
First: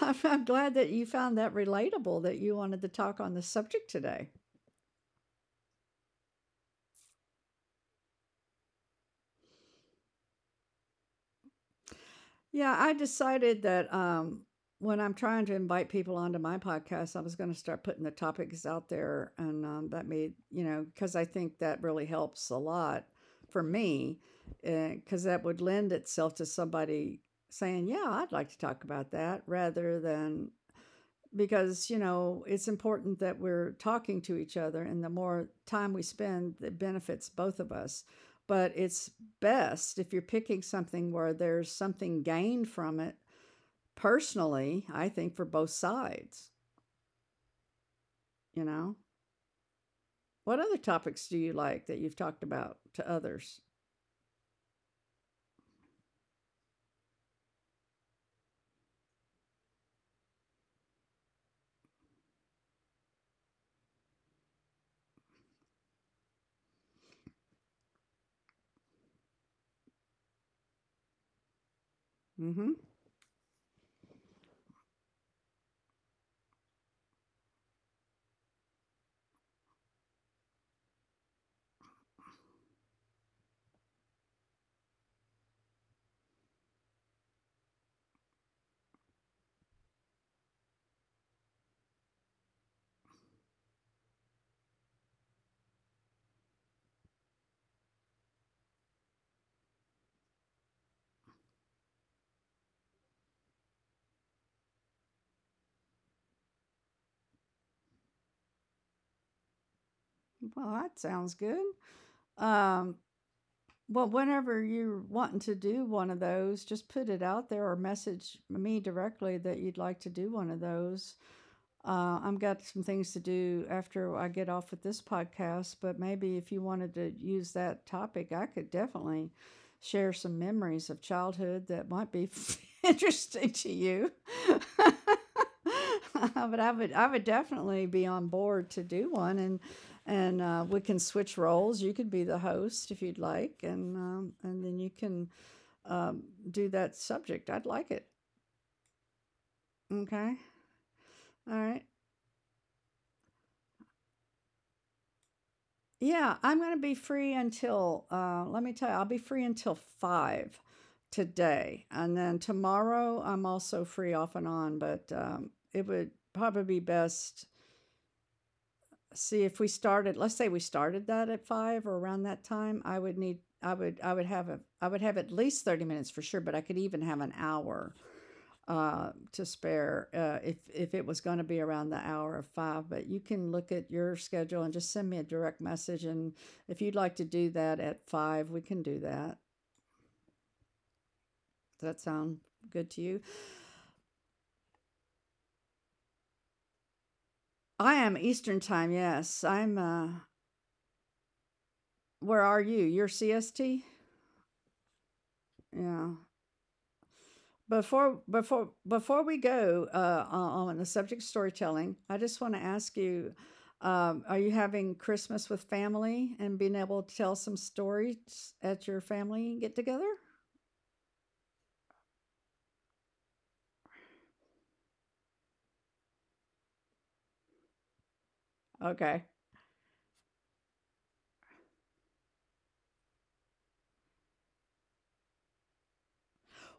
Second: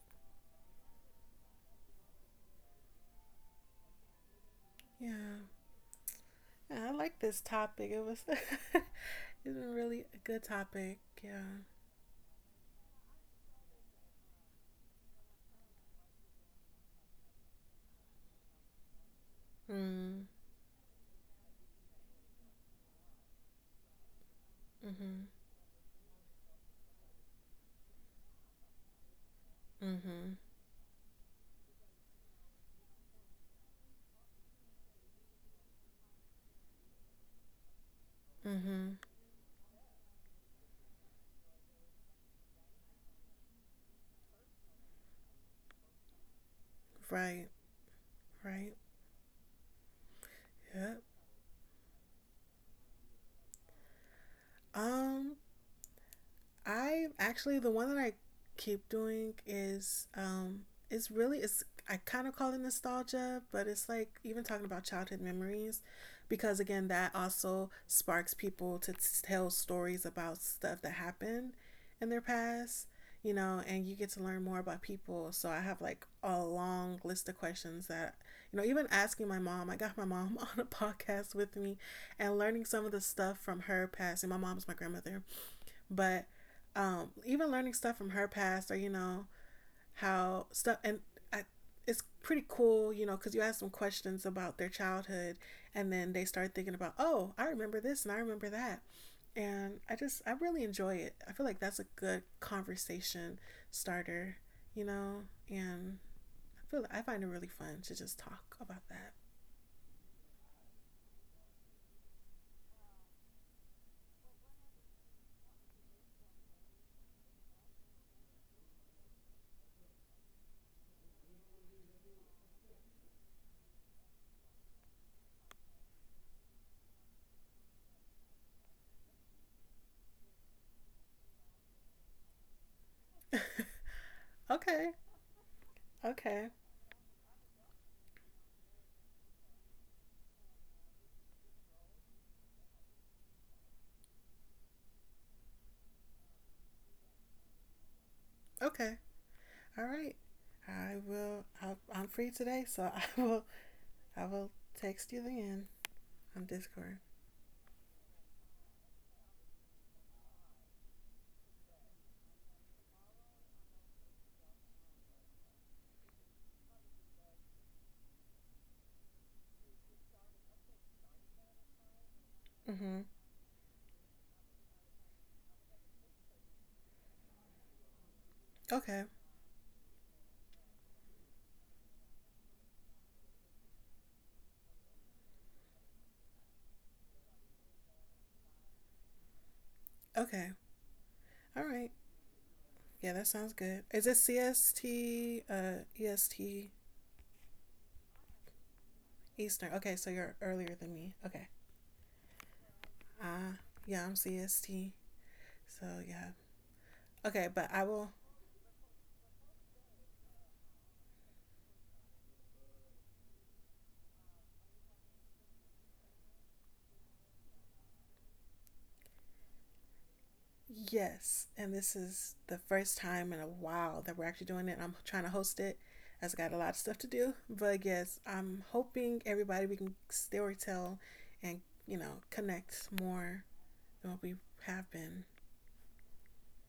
A: I'm glad that you found that relatable, that you wanted to talk on the subject today.
B: Yeah. Yeah, I like this topic. It was, <laughs> it's a really a good topic. Yeah.
A: Yeah, I decided that when I'm trying to invite people onto my podcast, I was going to start putting the topics out there. And that
B: Mm.
A: made, because I think that really helps a lot for me, because
B: Mhm.
A: that would lend itself to somebody saying, "Yeah, I'd like to talk about that," rather
B: Mhm.
A: than because it's important that we're talking to each other, and the more time we spend it benefits both of us, but
B: Mhm.
A: it's best if you're picking something where there's something gained from it, personally I think, for both sides.
B: Right,
A: you
B: right.
A: know what other
B: Yep.
A: topics do you like that you've talked about to others?
B: Um. I actually, the one that I keep doing is, it's really, it's, I kind of call it nostalgia, but it's like even talking about childhood memories, because again that also sparks people to tell stories about stuff that happened in their
A: Mm-hmm.
B: past, you know, and you get to learn more about people. So I have like a long list of questions that, you know, even asking my mom, I got my mom <laughs> on a podcast with me and learning some of the stuff from her past. And my mom's my grandmother, but even learning stuff from her past or, you know, how stuff, and I, it's pretty cool, you know, because you ask them questions about their childhood and then they start thinking about, oh, I remember this and I remember that. And I really enjoy it. I feel like that's a good conversation starter, you know, and I find it really fun to just talk about that.
A: Well, that sounds good. um well, whenever you're wanting to do one of those, just put it out there or message me directly that you'd like to do one of those. I've got some things to do after I get off with this podcast, but maybe if you wanted to use that topic, I could definitely share some memories of childhood that might be <laughs> interesting to you.
B: <laughs> Okay.
A: <laughs>
B: Okay.
A: But I would definitely be on board to do one, and we can switch roles. You could be the host if you'd like, and and then you can um, do that subject. I'd like it.
B: Okay. All right.
A: Okay.
B: I will,
A: All
B: I,
A: right.
B: I'm free today, so <laughs> I will text you again
A: Yeah,
B: on
A: I'm gonna be
B: Discord.
A: free until, let me tell you, I'll be free until 5 today, and then tomorrow I'm also free off and on, but, it would probably be best, see if we started let's say we started that at five or around that time.
B: Mm-hmm.
A: I would have at least 30 minutes for sure, but I could even have an hour
B: Okay.
A: to spare, if it was going to be around the hour of five. But you can look at your schedule and just send me a direct message. And if you'd like to do that at five, we can do that.
B: Okay. All
A: Does that
B: right.
A: sound good to you?
B: Yeah, that sounds good. Is it CST, EST,
A: I am Eastern time. Yes. I'm
B: Eastern? Okay, so you're earlier than me. Okay.
A: Where are you? You're
B: Uh,
A: CST?
B: yeah, I'm CST. So,
A: Yeah.
B: yeah. Okay, but I will,
A: Before we go, on the subject of storytelling, I just want to ask you: are you having Christmas with family and being able to tell some stories at your family get together?
B: yes. And this is the first time in a while that we're actually doing it. I'm trying to host it. I've got a lot of stuff to do. But yes, I'm
A: Okay.
B: hoping everybody, we can storytell and, you know, connect more. Well, we have been.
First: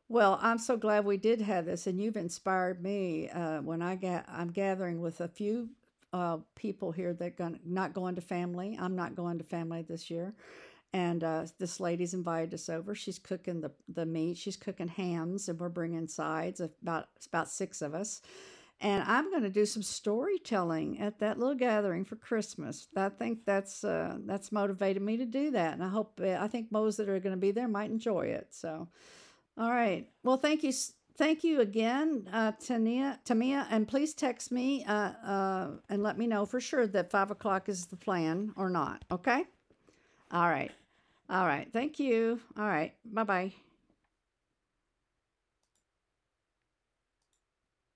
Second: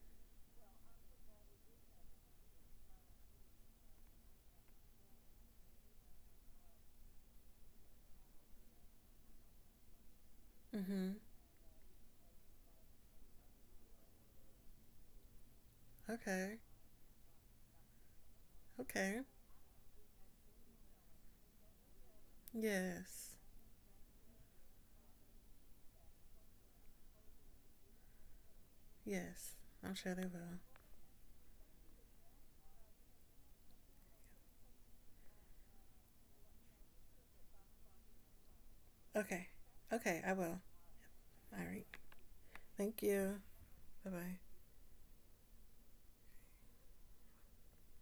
A: Well, I'm so glad we did have this, and you've inspired me. When I'm gathering with a few people here, that, going not going to family. I'm not going to family this year,
B: Mm-hmm.
A: and this lady's invited us over. She's cooking the meat. She's cooking hams, and we're bringing
B: Okay.
A: sides. About it's about six of us, and
B: Okay.
A: I'm going to do some storytelling at that little gathering for Christmas. I
B: Yes.
A: think that's motivated me to do that, and I hope, I think those that are going to be there might enjoy it. So.
B: Yes.
A: All
B: I'm
A: right.
B: sure they
A: Well,
B: will.
A: thank you. Thank you again, Tania, Tamia, and please text me, and let me know for sure that 5 o'clock is the plan or not. Okay.
B: Okay. Okay. I
A: All
B: will.
A: right. All
B: All
A: right.
B: right.
A: Thank you. All right.
B: Thank
A: Bye
B: you.
A: bye.
B: Bye bye.